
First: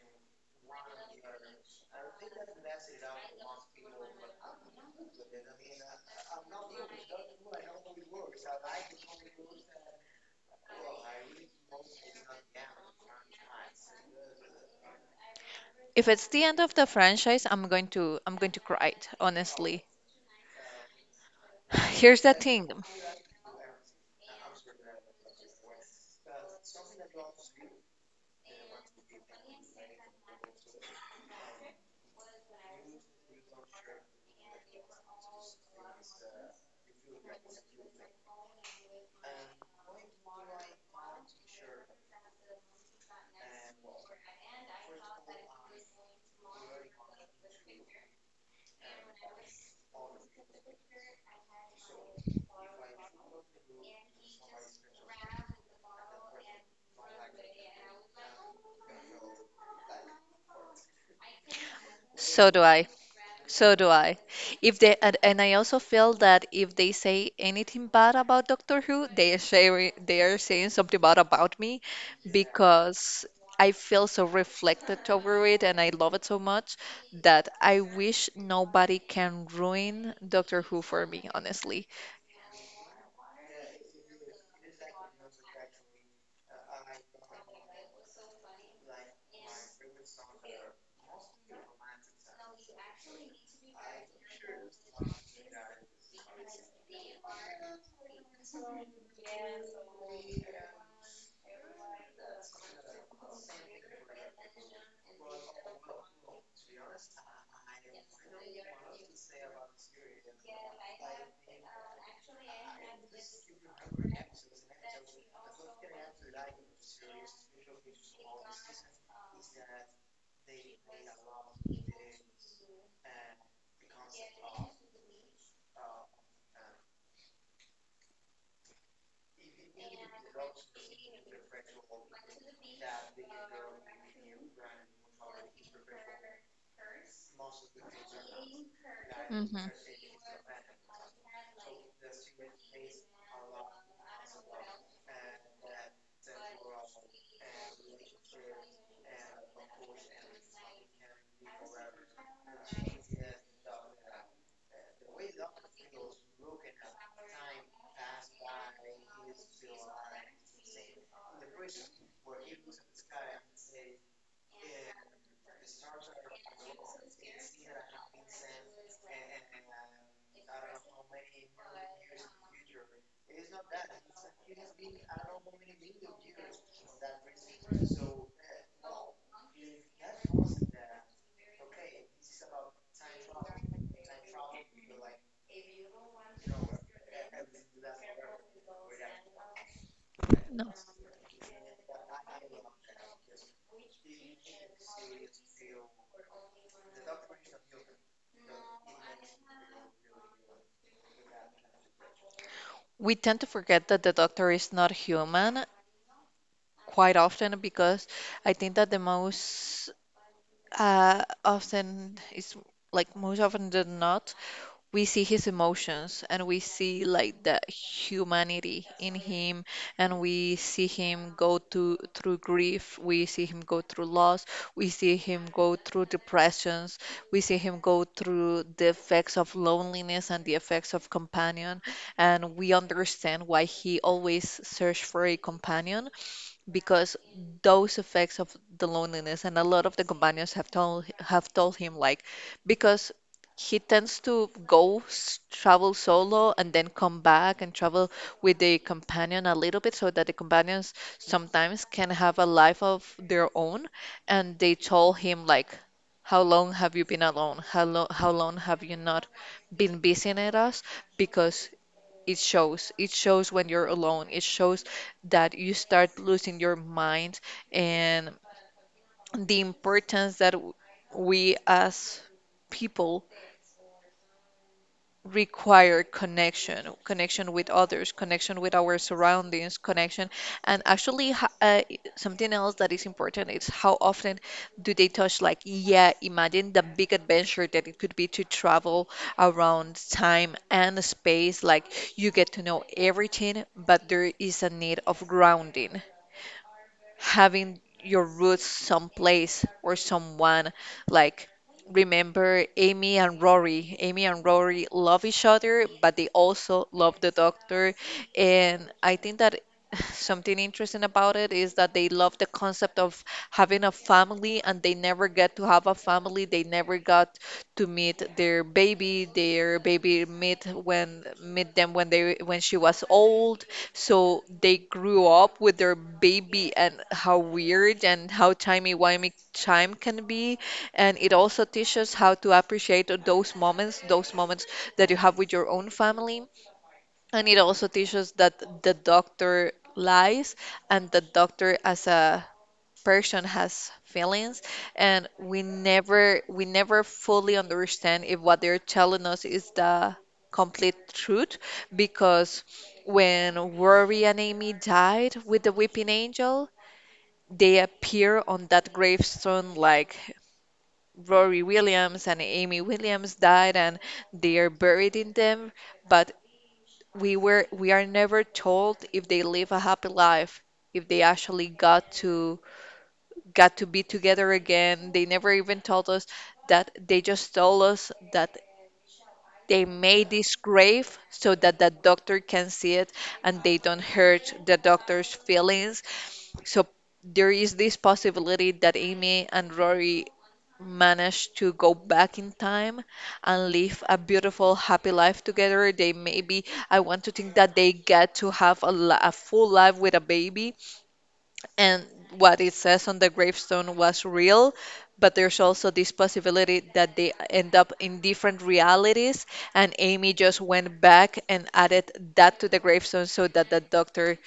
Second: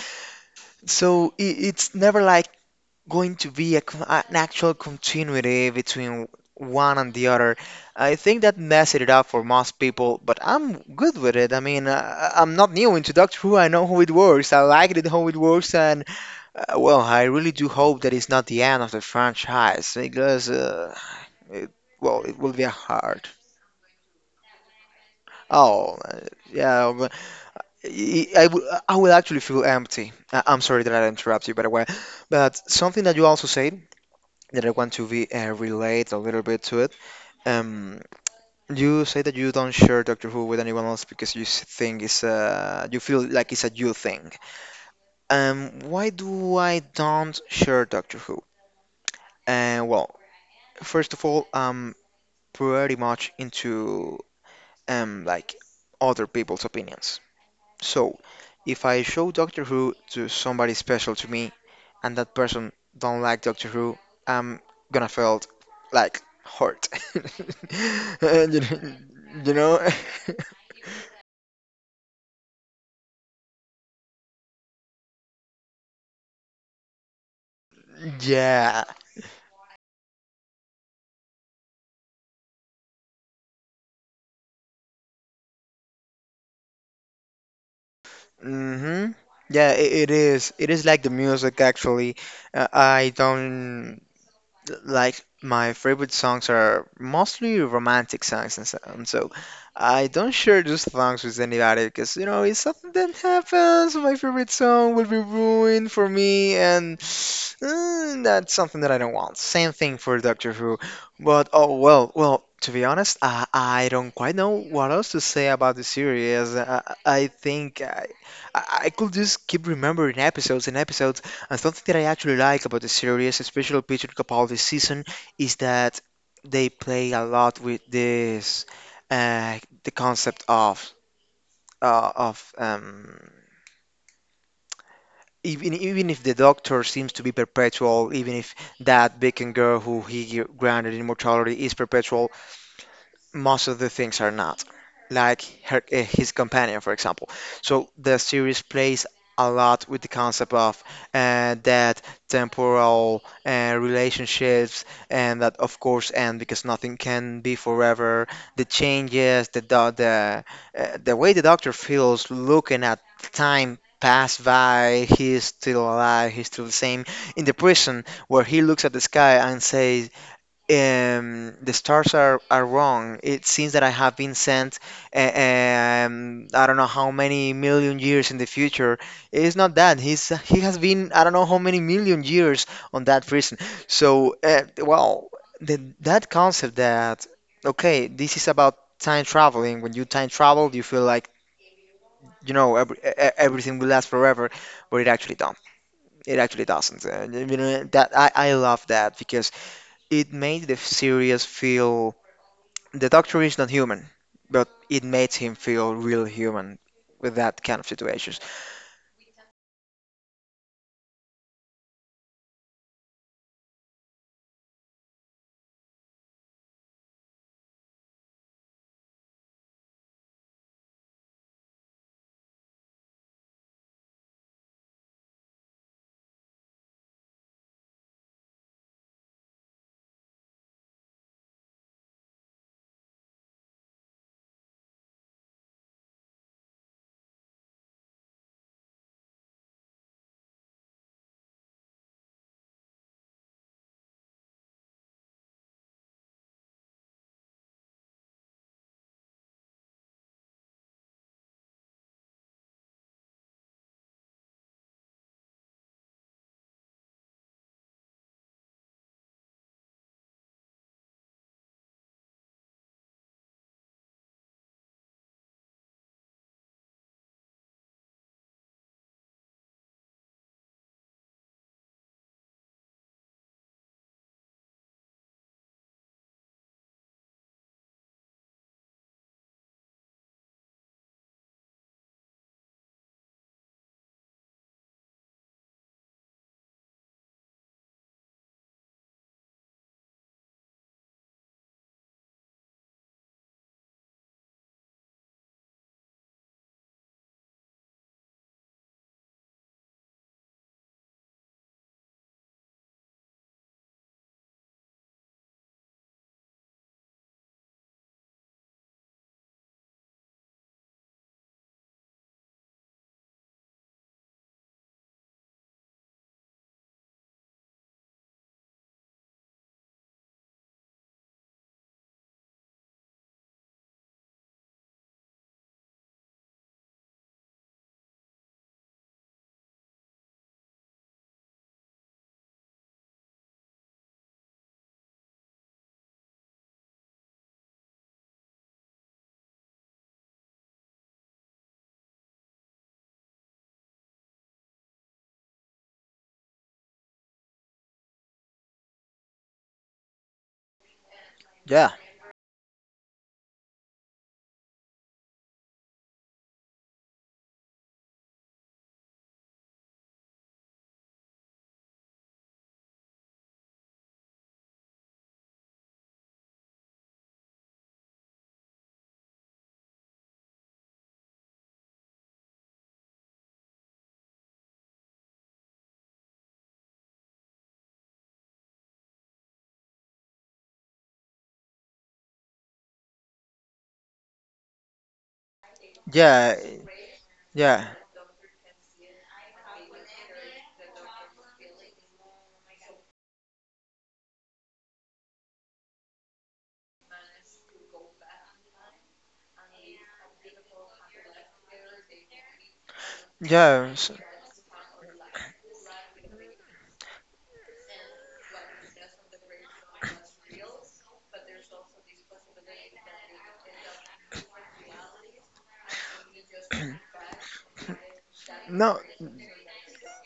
So I it's never like going to be an actual continuity between one and the other. I think that messed it up for most people, but I'm good with it. I mean, I'm not new into Doctor Who. I know how it works. I liked it how it works, and well, I really do hope that it's not the end of the franchise because, If it's the end it, of the well, it will be franchise, hard. I'm going to cry it, honestly. Oh, yeah. But Here's the I will thing. I will actually feel empty. I'm sorry that I interrupt you, by the way. But something that you also said that I want to be relate a little bit to it. Um, you say that you don't share Doctor Who with anyone else because you feel like it's a you thing. Why do I don't share Doctor Who? Well, first of all, I'm pretty much into like other people's opinions. So, if I show Doctor Who to somebody special to me and that person don't like Doctor Who, I'm gonna feel like hurt. So You do I. know? You So know? do I. If they and I also feel that if they say anything bad about Doctor Who, they are sharing, they are saying something bad about me Yeah. because I feel so reflected over it and I love it so much that I wish nobody can ruin Doctor Who for me, honestly. hmm Yeah, I it is. It is like the music actually. I don't like my favorite songs are mostly romantic songs and so on. So I don't share those songs with anybody because you know if something that happens, my favorite song will be ruined for me, and that's something that I don't want. Same thing for Doctor Who. But oh well, well. To be honest, I don't quite know what else to say about the series. I could just keep remembering episodes and episodes and something that I actually like about the series, especially Peter Capaldi's season, is that they play a lot with this, uh, the concept of uh, of um, even if the Doctor seems to be perpetual, even if that beacon girl who he granted immortality is perpetual, most of the things are not like Mhm. her, his companion for example so the series plays a lot with the concept of that temporal relationships and that of course end because nothing can be forever the changes the way the doctor feels looking at time pass by he's still alive he's still the same in the prison where he looks at the sky and says the stars are wrong. It seems that I have been sent, I don't know how many million years in the future. It's not that. He has been, I don't know how many million years on that prison. So, well, that concept that, okay, this is about time traveling. When you time travel, you feel like, you know, everything will last forever, but it actually don't. It actually No. doesn't. You know, I love that because it made the series feel the doctor is not human, but it made him feel real human with that kind of situations. We tend to forget that the doctor is not human quite often because I think that the most often is like most often than not we see his emotions and we see like the humanity in him and we see him go to through grief, we see him go through loss, we see him go through depressions, we see him go through the effects of loneliness and the effects of companion and we understand why he always searched for a companion because those effects of the loneliness and a lot of the companions have told him like because he tends to go travel solo and then come back and travel with the companion a little bit so that the companions sometimes can have a life of their own and they told him like how long have you been alone? How long have you not been visiting us? Because it shows. It shows when you're alone. It shows that you start losing your mind and the importance that we as people require connection, connection with others, connection with our surroundings, connection. And actually, something else that is important is how often do they touch, like, yeah, imagine the big adventure that it could be to travel around time and space. Like, you get to know everything, but there is a need of grounding, having your roots someplace or someone. Like, remember Amy and Rory. Amy and Rory love each other, but they also love the doctor. And I think that something interesting about it is that they love the concept of having a family and they never get to have a family. They never got to meet their baby. Their baby meet when meet them when they when she was old so they grew up with their baby and how weird and how timey-wimey time can be. And it also teaches how to appreciate those moments that you have with your own family. And it also teaches that the doctor lies and the doctor as a person has feelings and we Yeah, never we never fully understand if what they're telling us is the complete truth because when Rory and Amy died with the Weeping Angel, they appear on that gravestone like Rory Williams and Amy Williams died and they are buried in them, but we are never told if they live a happy life, if they actually got to be together again. They never even told us that they just told us that they made yeah, this grave so that yeah, the doctor can see it and they don't hurt the doctor's feelings. So there is this possibility that Amy and Rory managed to go back in time and live a beautiful, happy life together. They maybe, I want to think that yeah. they get to have a, a full life with a baby and what it says on the gravestone was real but there's also this possibility that they end up in different realities and amy just went back and added that to the No, gravestone so that the doctor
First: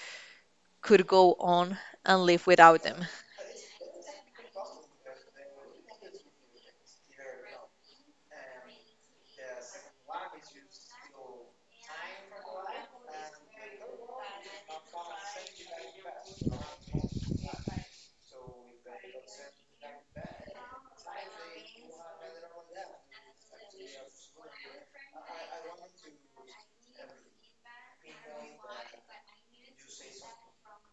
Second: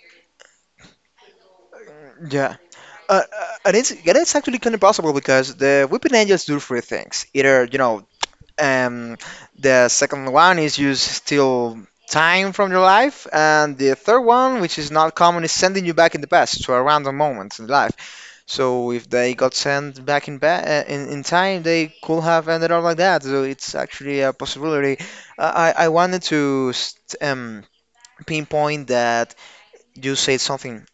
could go on and live yeah. without them. And it's actually kind of possible because the Weeping Angels do three things. Either you know, um, the second one is you steal time from your life, and the third one, which is not common, is sending you back in the past to a random moment in life. So if they got sent back in ba in time, they could have ended up like that. So it's actually a possibility. I wanted to st pinpoint that you said something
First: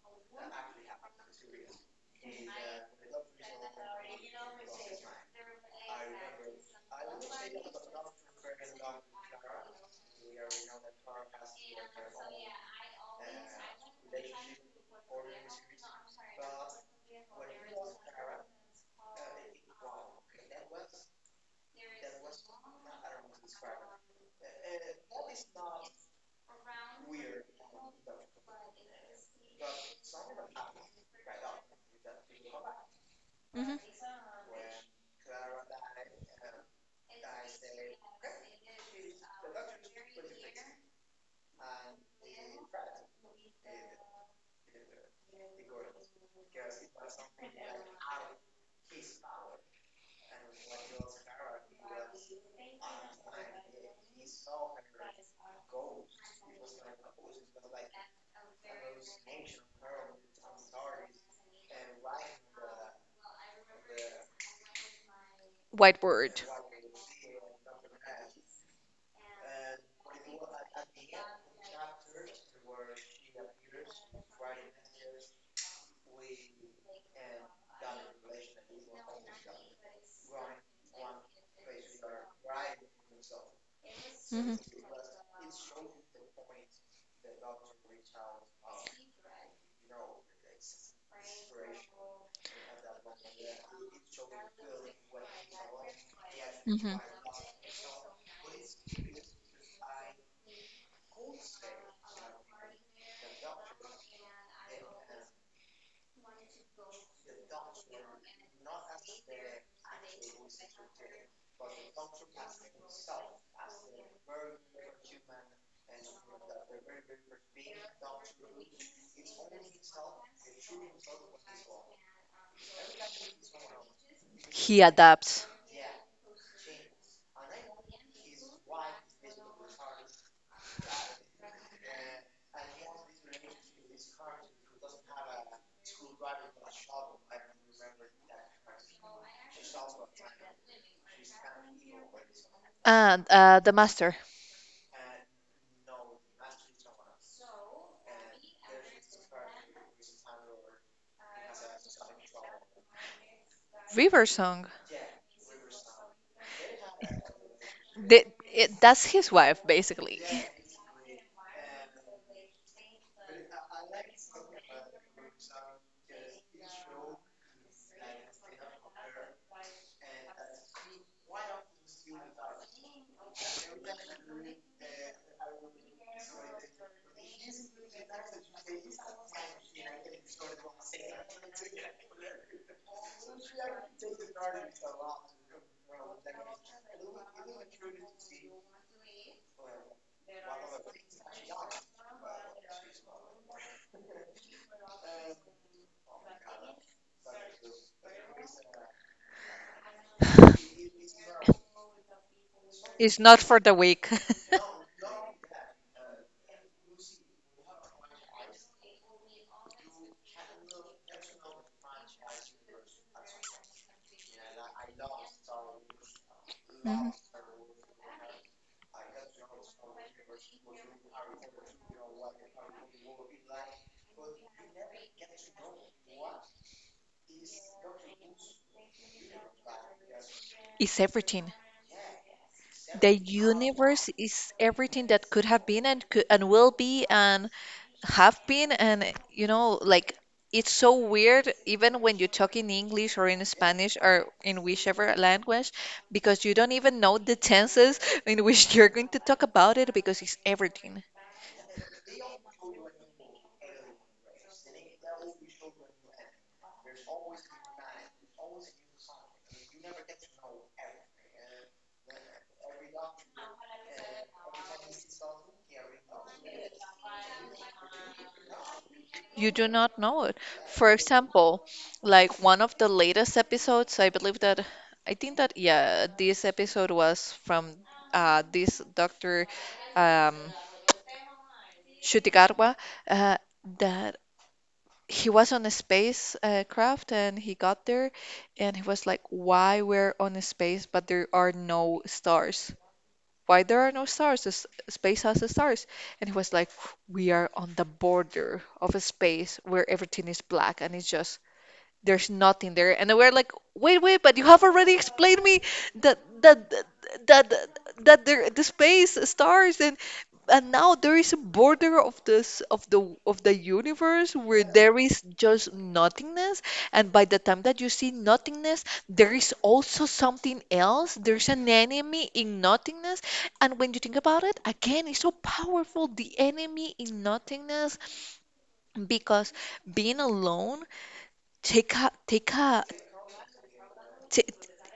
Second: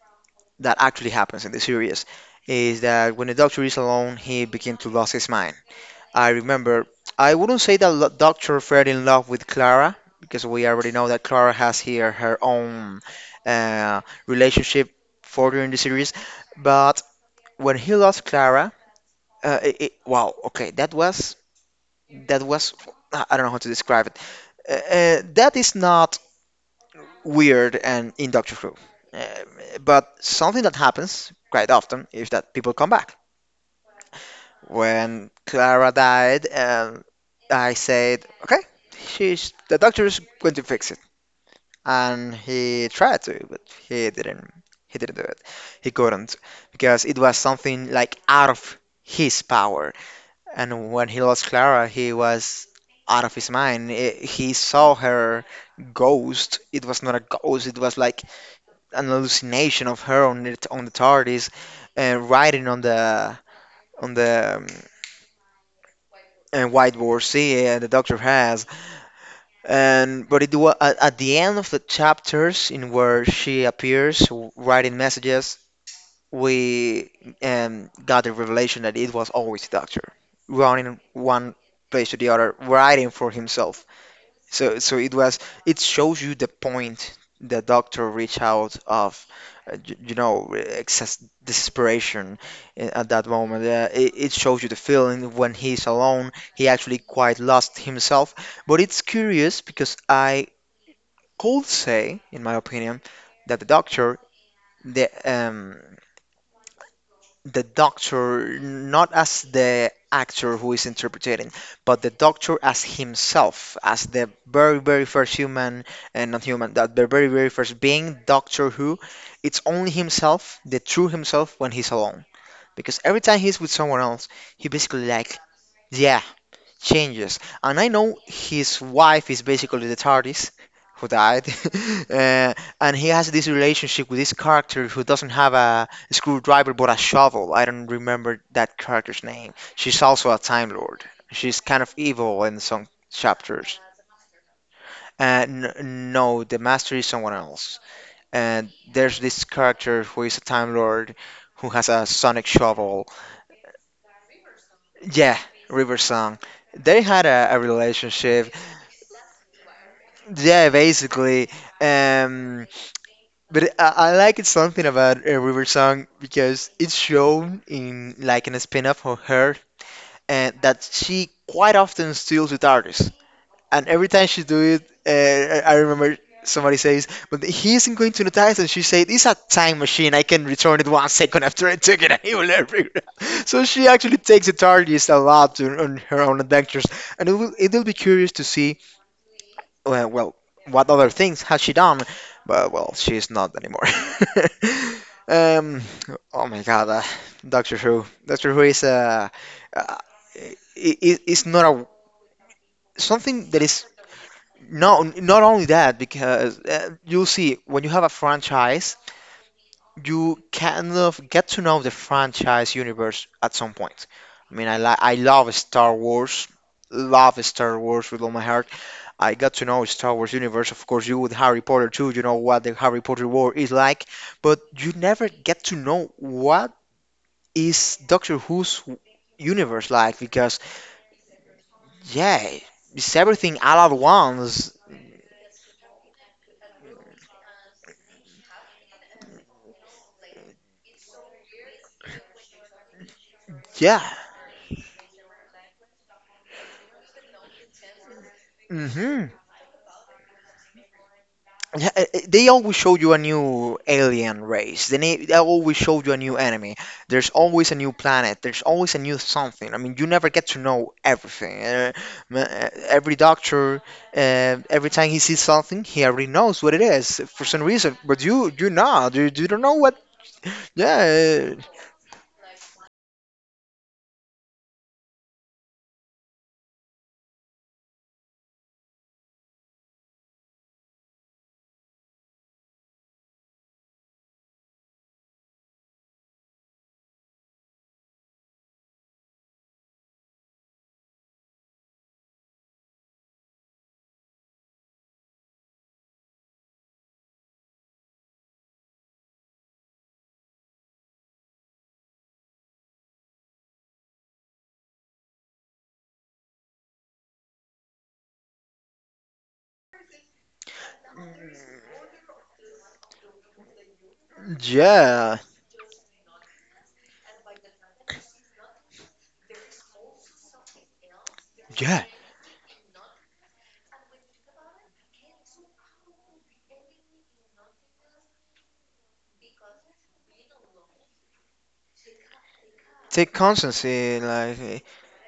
that actually happens in the series is that when the Doctor is alone, he begins to lose his mind. I remember I wouldn't say that Doctor fell in love with Clara because we already know that Clara has here her own relationship further in the series, but when he lost Clara. Wow, okay, that was I don't know how to describe it. That is not weird and in Doctor Who, uh, but something that happens quite often is that people come back. Mhm. When Clara died, I said, okay, she's the doctor is going to fix it, and he tried to, but he didn't. He didn't do it. He couldn't because it was something like out of his power. And when he lost Clara, he was out of his mind. I he saw her ghost. It was not a ghost. It was like an hallucination of her on the TARDIS, riding on the on the um, White uh, word. whiteboard. See, the Doctor has. And but it was at the end of the chapters in where she appears writing messages. We got the revelation that it was always the Doctor running one place to the other, writing for himself. So, Mhm. so it was, it shows you the point the doctor reached out of, excess desperation at that moment. It shows you the feeling when he's alone. He actually Mhm. quite lost himself. But it's curious because I could say, in my opinion, that the doctor, the um, the doctor, not as the actor who is interpreting, but the doctor as himself, as the very, very first human and not human, that the very, very first being, Doctor Who. It's only himself, the true himself, when he's alone. Because every time he's with someone else, he basically He like, adapts. yeah, changes. And I know his wife is basically the TARDIS who died, uh, and he has this relationship with this character who doesn't have a screwdriver but a shovel. I don't remember that character's name. She's also a Time Lord. She's kind of evil in some and chapters. uh, the master. No, the Master is someone else. And there's this character who is a Time Lord who has a sonic shovel. River song. Yeah, River Song. They had a The, relationship. it, that's his wife basically. Yeah, basically. Um, but I like it something about River Song because it's shown in like in a spin-off of her and that she quite often steals with artists. And every time she do it, I remember somebody says, "But he isn't going to notice," and she said, "It's a time machine. I can return it 1 second after I took it, and he will never figure it out." So she actually takes the artist a lot to, on her own adventures, and it will be curious to see well, what other things has she done? But well, she's not anymore. Um, oh my God, Doctor Who. Doctor Who is uh, i it's not a It's something that not is for the weak. no not only that because you'll see when you have a franchise, you kind of get to know the franchise universe at some point. I mean, I Mhm. love Star Wars with all my heart. I got to know Star Wars universe, of course, you with Harry Potter too. You know what the Harry Potter world is like, but you never get to know what is Doctor Who's universe like because Is everything. yeah, it's The everything all at universe once. is everything that could have been and could and will be and have been, and you know, like it's so weird even when you talk in English or in Yeah. Spanish or in whichever language because you don't even know the tenses in which you're hmm going to talk about it because it's everything. Yeah, they always show you a new alien race. They always show you a new enemy. There's always a new planet. There's always a new something. I mean, you never get to know everything. Every doctor, every time he sees something, he already knows what it is for some reason. But you not. You don't know You do what. not know it. For Yeah, example, like one of the latest episodes, I believe that, I think that, yeah, this episode was from this Dr. um, Shutigarwa, uh, that he was on a space craft and he got there and he was like, why we're on a space but there are no stars? Why there are no stars? This space has the stars. And he was like, we are on the border of a space where everything is black and it's just there's nothing there. And we're like, wait, wait, but you have already explained me that that that, there the space stars and now there is a border of this of the universe where there yeah, is just nothingness. And by the time that you see nothingness there is also something else, there's an yeah. enemy in nothingness. And when you think about it again, it's so powerful the enemy in nothingness because being alone take a take a Take constancy, like t-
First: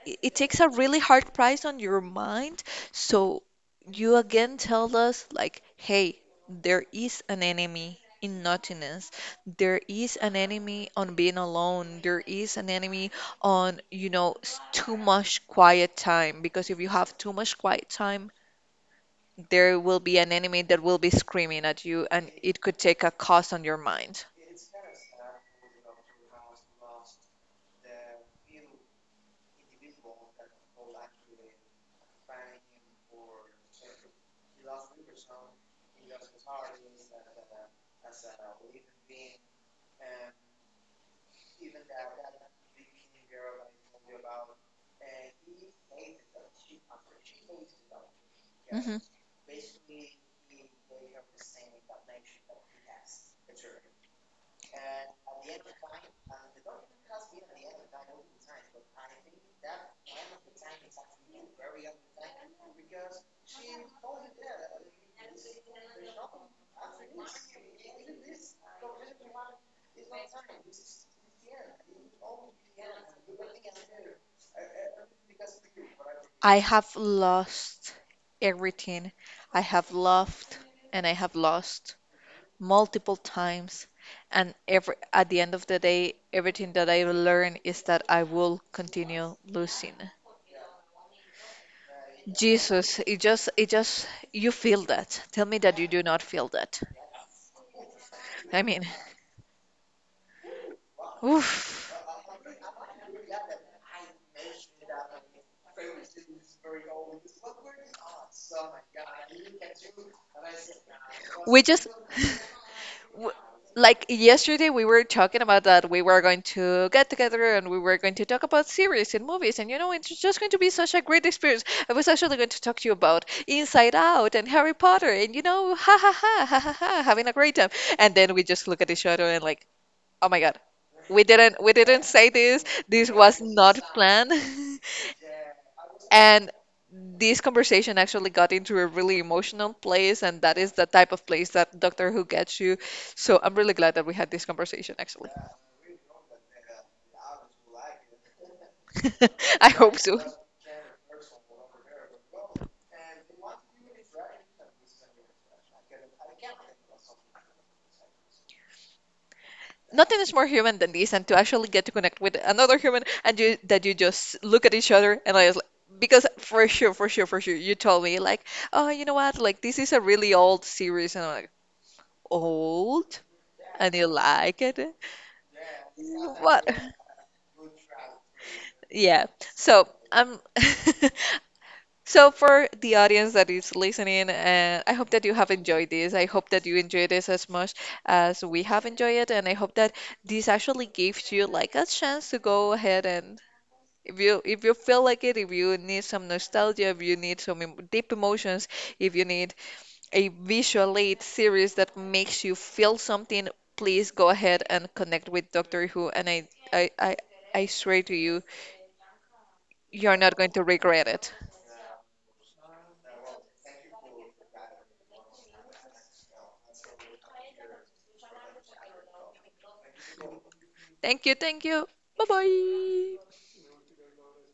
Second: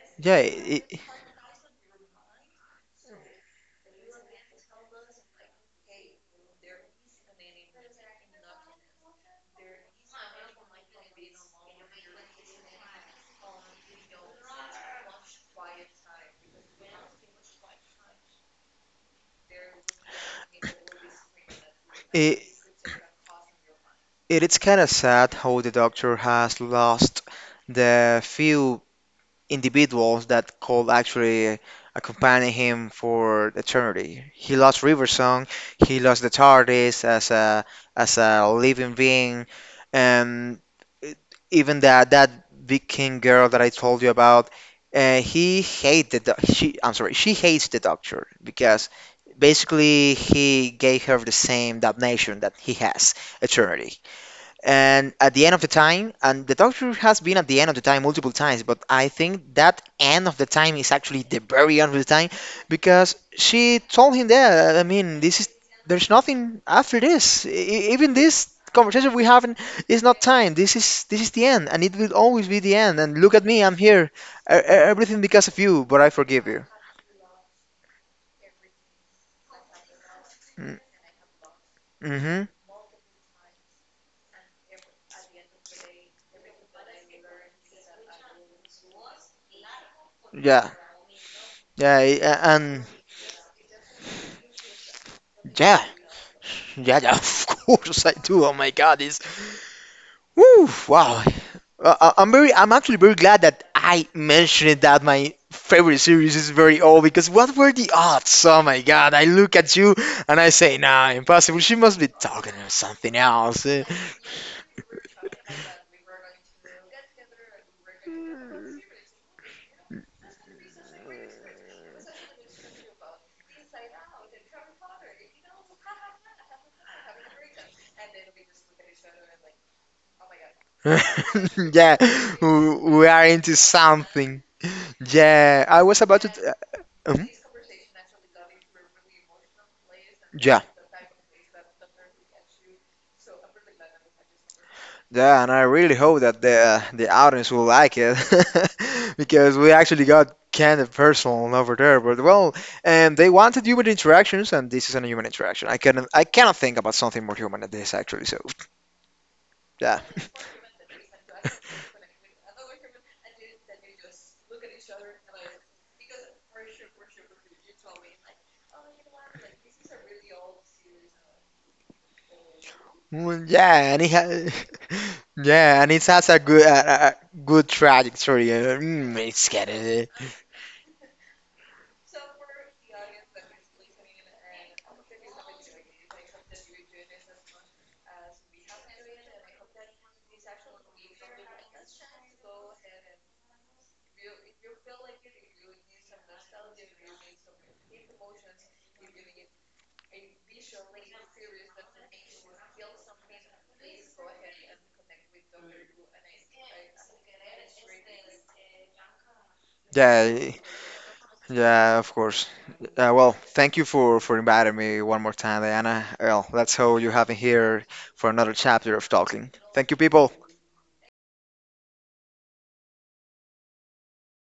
it it yeah. takes a really hard price on your mind. So you again tell us, like, hey, there is an enemy in nothingness. There is an enemy on being alone. There is an enemy on, you know, too much quiet time. Because if you have too much quiet time, there will be an enemy that will be screaming at you, and it, it could take a cost on your mind. It's kind of sad how the doctor has lost the few individuals that could actually accompany him for eternity. He lost Riversong, he lost the TARDIS as a living being, and it- even that Viking girl that I told you about, he hated the, doc- she I'm sorry, she hates the Doctor because basically he gave her the same damnation that he has, eternity, and at the end of the time. And the doctor has been at the end of the time multiple times, but I think that end of the time is actually the very end of the time, because she told him that, I mean, this is, there's nothing after this. Even this conversation we have is not time. This is, this is the end, and it will always be the end. And look at me, I'm here. Everything because of you, but I forgive I you. have lost everything. I have loved Mm, and I have lost mm-hmm. multiple times. And every, at the end of the day, everything that I learn is that I will continue losing. Yeah, and Jesus, it just, you feel that. Tell me that yeah, you do not feel that. yeah, yeah. Of course I do. Oh I my mean, god, it's, woo, wow. oof. I'm very, I'm actually very glad that I mentioned that my favorite series is very old, because what were the odds? Oh my god! I look at you and I say, nah, impossible. We She just, must be talking about something else. Eh, like yesterday we were talking about that we were going to get together and we were going to talk about series and movies, and you know, it's just going to be such a great experience. I was actually going to talk to you about Inside Out and Harry Potter and you know ha ha ha ha ha ha having a great time. And then we just look at each other and like, oh my God, we didn't we yeah, didn't say this. we This are was into not planned. something. Yeah, I was about to. And Mhm, this conversation actually got into a really emotional place, and that yeah. is the type of place that Doctor Who gets you. So I'm really glad that we had this conversation, actually. Yeah, and I really hope that the audience will like it. Because I we hope actually so. got kind of personal over there. But well, and they wanted human interactions, and this is a human interaction. I cannot think about something more human than this actually. So yeah. Nothing is more human than this, and to actually get to connect with another human, and you that you just look at each other, and I was like, because for sure, for sure, for sure, you told me like, oh, you know what, like this is a really old series, and I'm like, old, Mm, and yeah, and you it has, like it? yeah, and it has What? A good trajectory. Yeah. It's kind So of I'm so, for the audience that is listening, and I hope that you have enjoyed this. I hope that you enjoyed this as much as we have enjoyed it, and I hope that this actually gives you like a chance to go ahead and if you feel like it, if you need some nostalgia, if you need some deep emotions, if you need a visual aid series that makes you feel something, please go ahead and connect with Doctor Who, and I swear to you, you're not going yeah. to regret it. Yeah, of course. Well, thank you for inviting me one more time, Diana. Well, let's hope you have me here for another chapter of talking. Thank you, people. Thank you, thank you. Bye bye.